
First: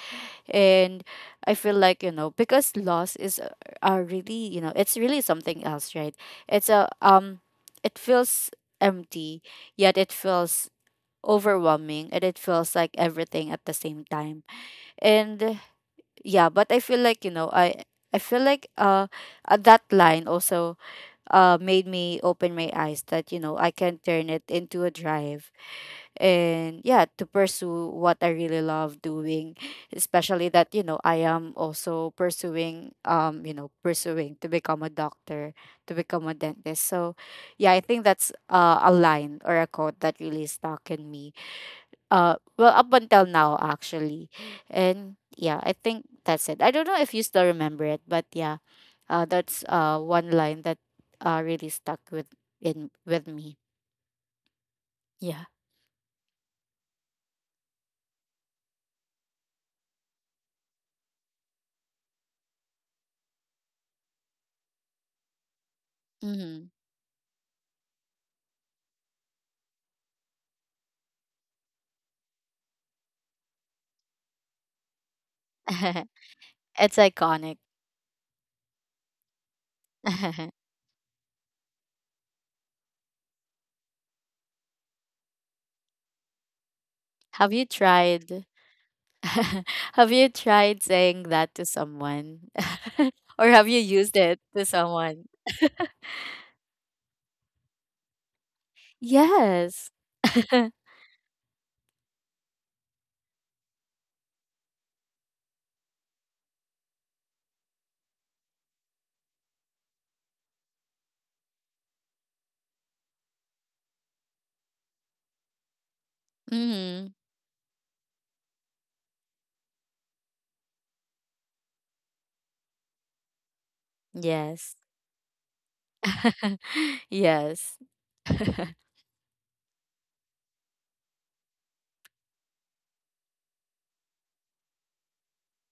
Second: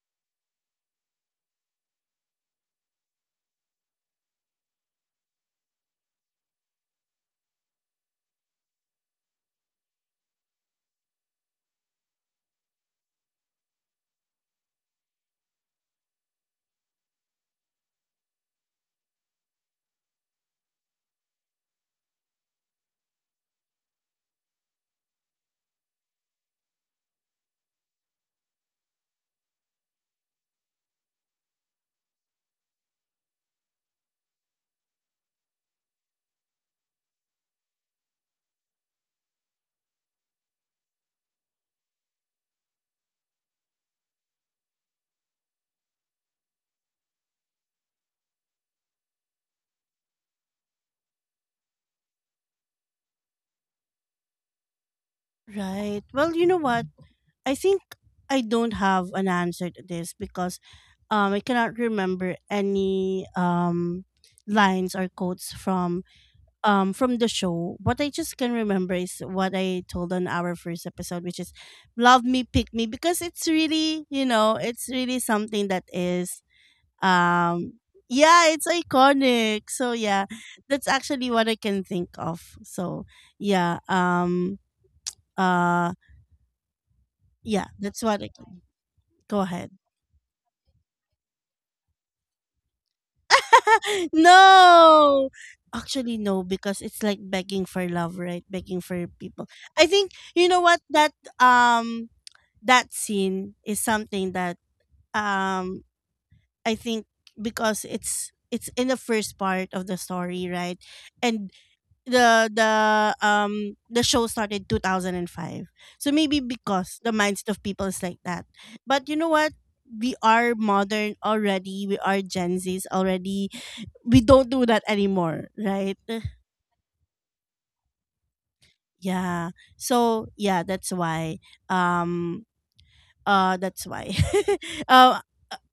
[SPEAKER 2] And I feel like, you know, because loss is a really, you know, it's really something else, right? It's a, it feels empty, yet it feels overwhelming and it feels like everything at the same time. And yeah, but I feel like, you know, I feel like that line also made me open my eyes that, you know, I can turn it into a drive, and yeah, to pursue what I really love doing, especially that, you know, I am also pursuing, pursuing to become a doctor, to become a dentist. So yeah, I think that's, a line or a quote that really stuck in me, well, up until now, actually. And yeah, I think that's it. I don't know if you still remember it, but yeah, that's, one line that really stuck with, in with me. Yeah.
[SPEAKER 1] Right. Well, you know what? I think I don't have an answer to this because I cannot remember any lines or quotes
[SPEAKER 2] Hmm.
[SPEAKER 1] from the show. What I just can remember is what I told on our first episode, which is "love me, pick me," because it's really, you know, it's really something that
[SPEAKER 2] [LAUGHS]
[SPEAKER 1] is
[SPEAKER 2] It's iconic.
[SPEAKER 1] um yeah, it's iconic. So yeah,
[SPEAKER 2] [LAUGHS]
[SPEAKER 1] that's actually what I can think of. So yeah um uh
[SPEAKER 2] Have
[SPEAKER 1] yeah,
[SPEAKER 2] you
[SPEAKER 1] that's what I
[SPEAKER 2] tried,
[SPEAKER 1] can— go
[SPEAKER 2] [LAUGHS]
[SPEAKER 1] ahead.
[SPEAKER 2] have you tried saying that to someone, [LAUGHS] or have you
[SPEAKER 1] [LAUGHS]
[SPEAKER 2] used it to someone?
[SPEAKER 1] No, actually, no, because it's like begging for love, right? Begging for people. I
[SPEAKER 2] Yes.
[SPEAKER 1] think, you know
[SPEAKER 2] [LAUGHS]
[SPEAKER 1] what, um that scene is something that um I think, because it's in the first part of the story, right? And the show started 2005. So maybe because the
[SPEAKER 2] Hmm.
[SPEAKER 1] mindset of people is like that. But you know what? We are modern already. We are Gen Zs already. We don't do
[SPEAKER 2] Yes.
[SPEAKER 1] that anymore, right?
[SPEAKER 2] [LAUGHS] Yes.
[SPEAKER 1] Yeah. So yeah, that's why. Um that's why. [LAUGHS] uh,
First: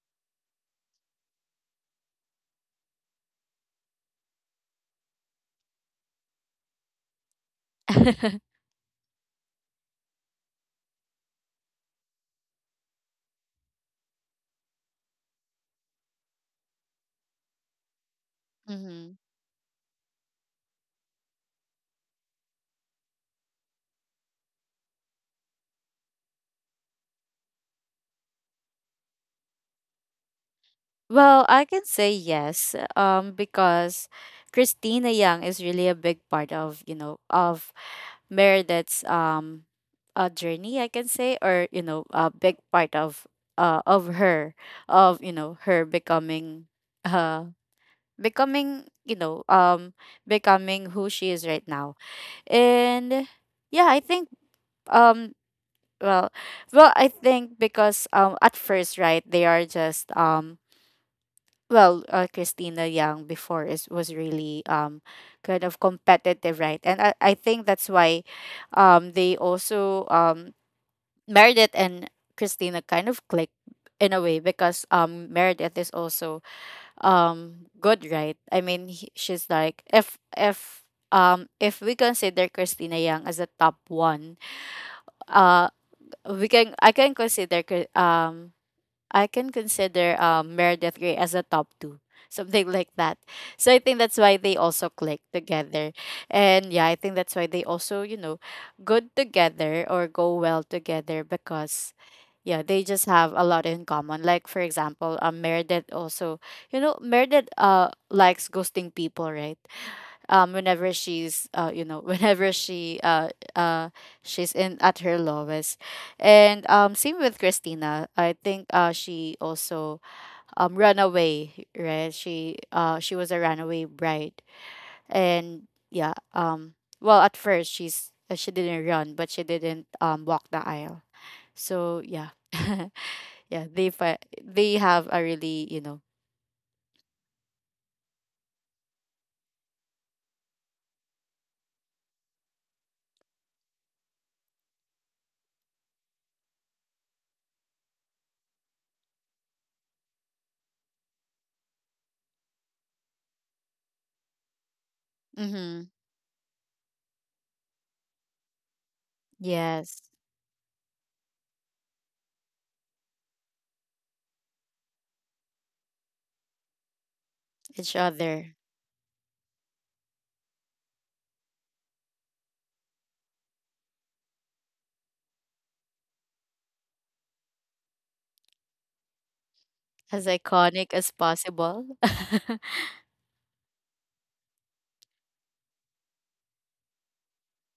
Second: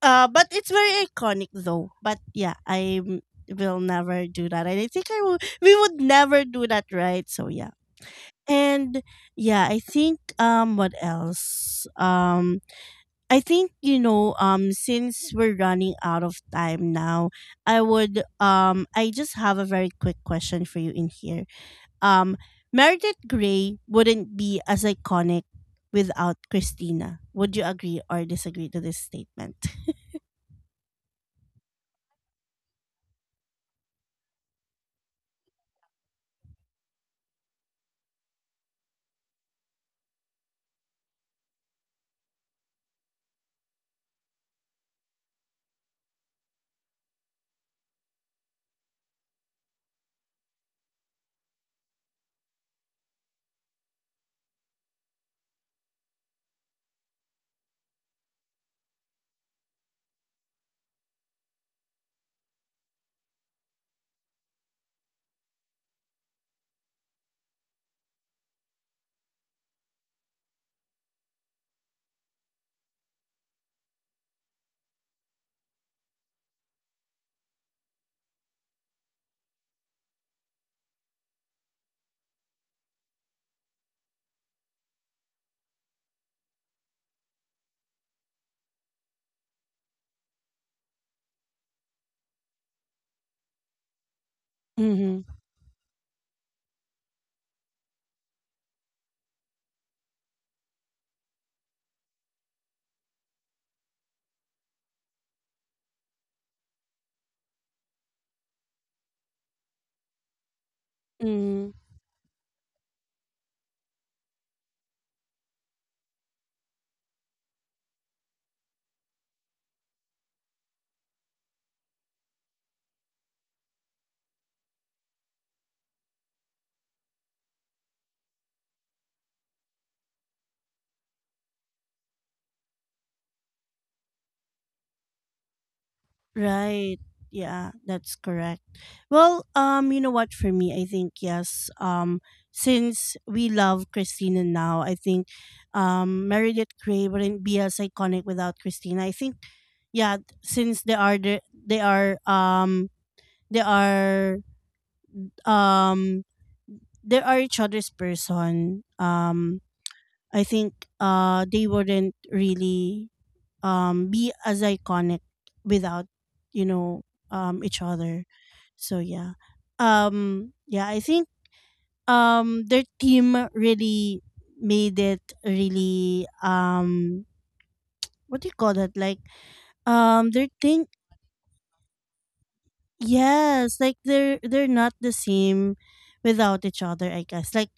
[SPEAKER 1] but it's very iconic though. But yeah, I will never do that. And I think I will, we would never do that, right? So yeah.
[SPEAKER 2] [LAUGHS]
[SPEAKER 1] And yeah, I think what else? I think, you know, since we're running out of time now, I would I
[SPEAKER 2] Mm-hmm.
[SPEAKER 1] just have a very quick question for you in here. um, Meredith Grey wouldn't be as iconic without Christina. Would you agree or disagree to this statement? [LAUGHS]
[SPEAKER 2] Well, I can say yes, because Christina Young is really a big part of, you know, of Meredith's, a journey, I can say, or, you know, a big part of, of her, of, you know, her becoming, uh becoming, you know, um becoming who she is right now. And yeah, I think, um well well, I think because, at first, right, they are just, well, Christina Young before is was really, kind of competitive, right? And I think that's why, they also, Meredith and Christina kind of click in a way because, Meredith is also, good, right? I mean, she's like, if, if we consider Christina Young as a top one, uh we can I can consider, I can consider, Meredith Grey as a top two, [LAUGHS] something like that. So I think that's why they also
[SPEAKER 1] Mm-hmm.
[SPEAKER 2] click together, and yeah, I think that's why they also, you know, good together or go well together because yeah, they just have a lot in common. Like for example, Meredith also, you know, Meredith likes ghosting people, right? Whenever she's,
[SPEAKER 1] Mm-hmm.
[SPEAKER 2] [LAUGHS] whenever she, uh she's in at her lowest, and, same with Christina. I think she also, ran away, right? She was a runaway bride, and yeah, well, at first she's, she didn't run but she didn't, walk the aisle, so yeah. [LAUGHS] Yeah, they have a really, you know—
[SPEAKER 1] Right. Yeah, that's correct. Well, you know what, for me, I think yes. Since we love Christina now, I think Meredith Grey wouldn't be as iconic without Christina. I think yeah, since they are the, they are
[SPEAKER 2] Mm-hmm.
[SPEAKER 1] um they are each other's person.
[SPEAKER 2] Yes.
[SPEAKER 1] I think they wouldn't really be as iconic without, you know, each
[SPEAKER 2] Each
[SPEAKER 1] other.
[SPEAKER 2] other.
[SPEAKER 1] So yeah, yeah, I think their team really made it really, what do you call that, like,
[SPEAKER 2] As
[SPEAKER 1] their thing.
[SPEAKER 2] iconic as possible. [LAUGHS]
[SPEAKER 1] Yes, like, they're not the same without each other, I guess. Like,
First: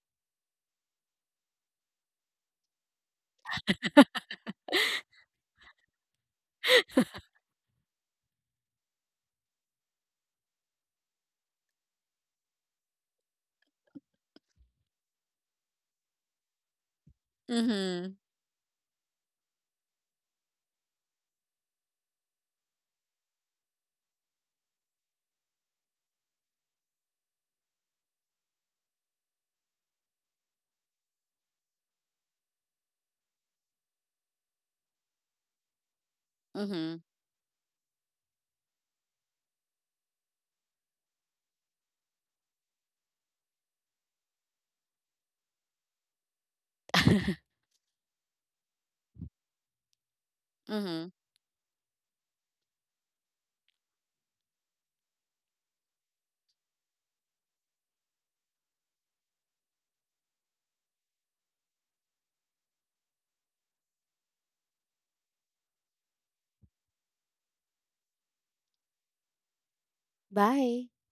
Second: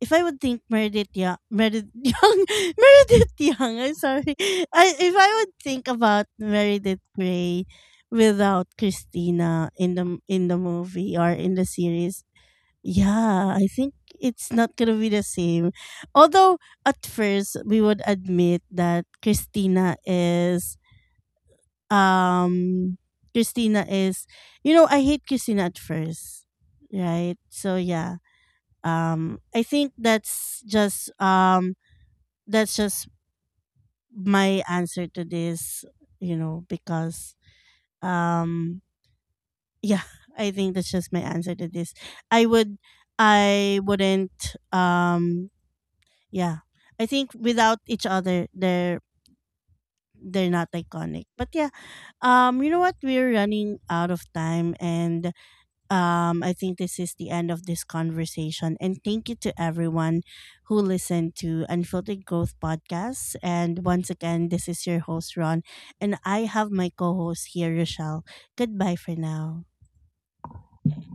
[SPEAKER 1] if I would think Meredith [LAUGHS] I'm sorry. If I would think about Meredith Grey without Christina in the movie or in the series, yeah, I think it's not gonna be the same. Although at first we would
[SPEAKER 2] Mhm.
[SPEAKER 1] admit that um Christina is, you know, I hate Christina at first, right? So yeah, I think that's just my answer to this. You know,
[SPEAKER 2] Mhm.
[SPEAKER 1] because um, yeah, [LAUGHS] I think that's just my answer to this. I would, I wouldn't. Yeah, I think without each other, they're not
[SPEAKER 2] Mhm.
[SPEAKER 1] iconic. But yeah, you know what? We're running out of time, and I think this is the end of this conversation. And thank you to everyone who listened to Unfiltered Growth Podcast. And once again, this is your host, Ron. And I have my co host here, Rochelle. Goodbye for now.
[SPEAKER 2] Bye.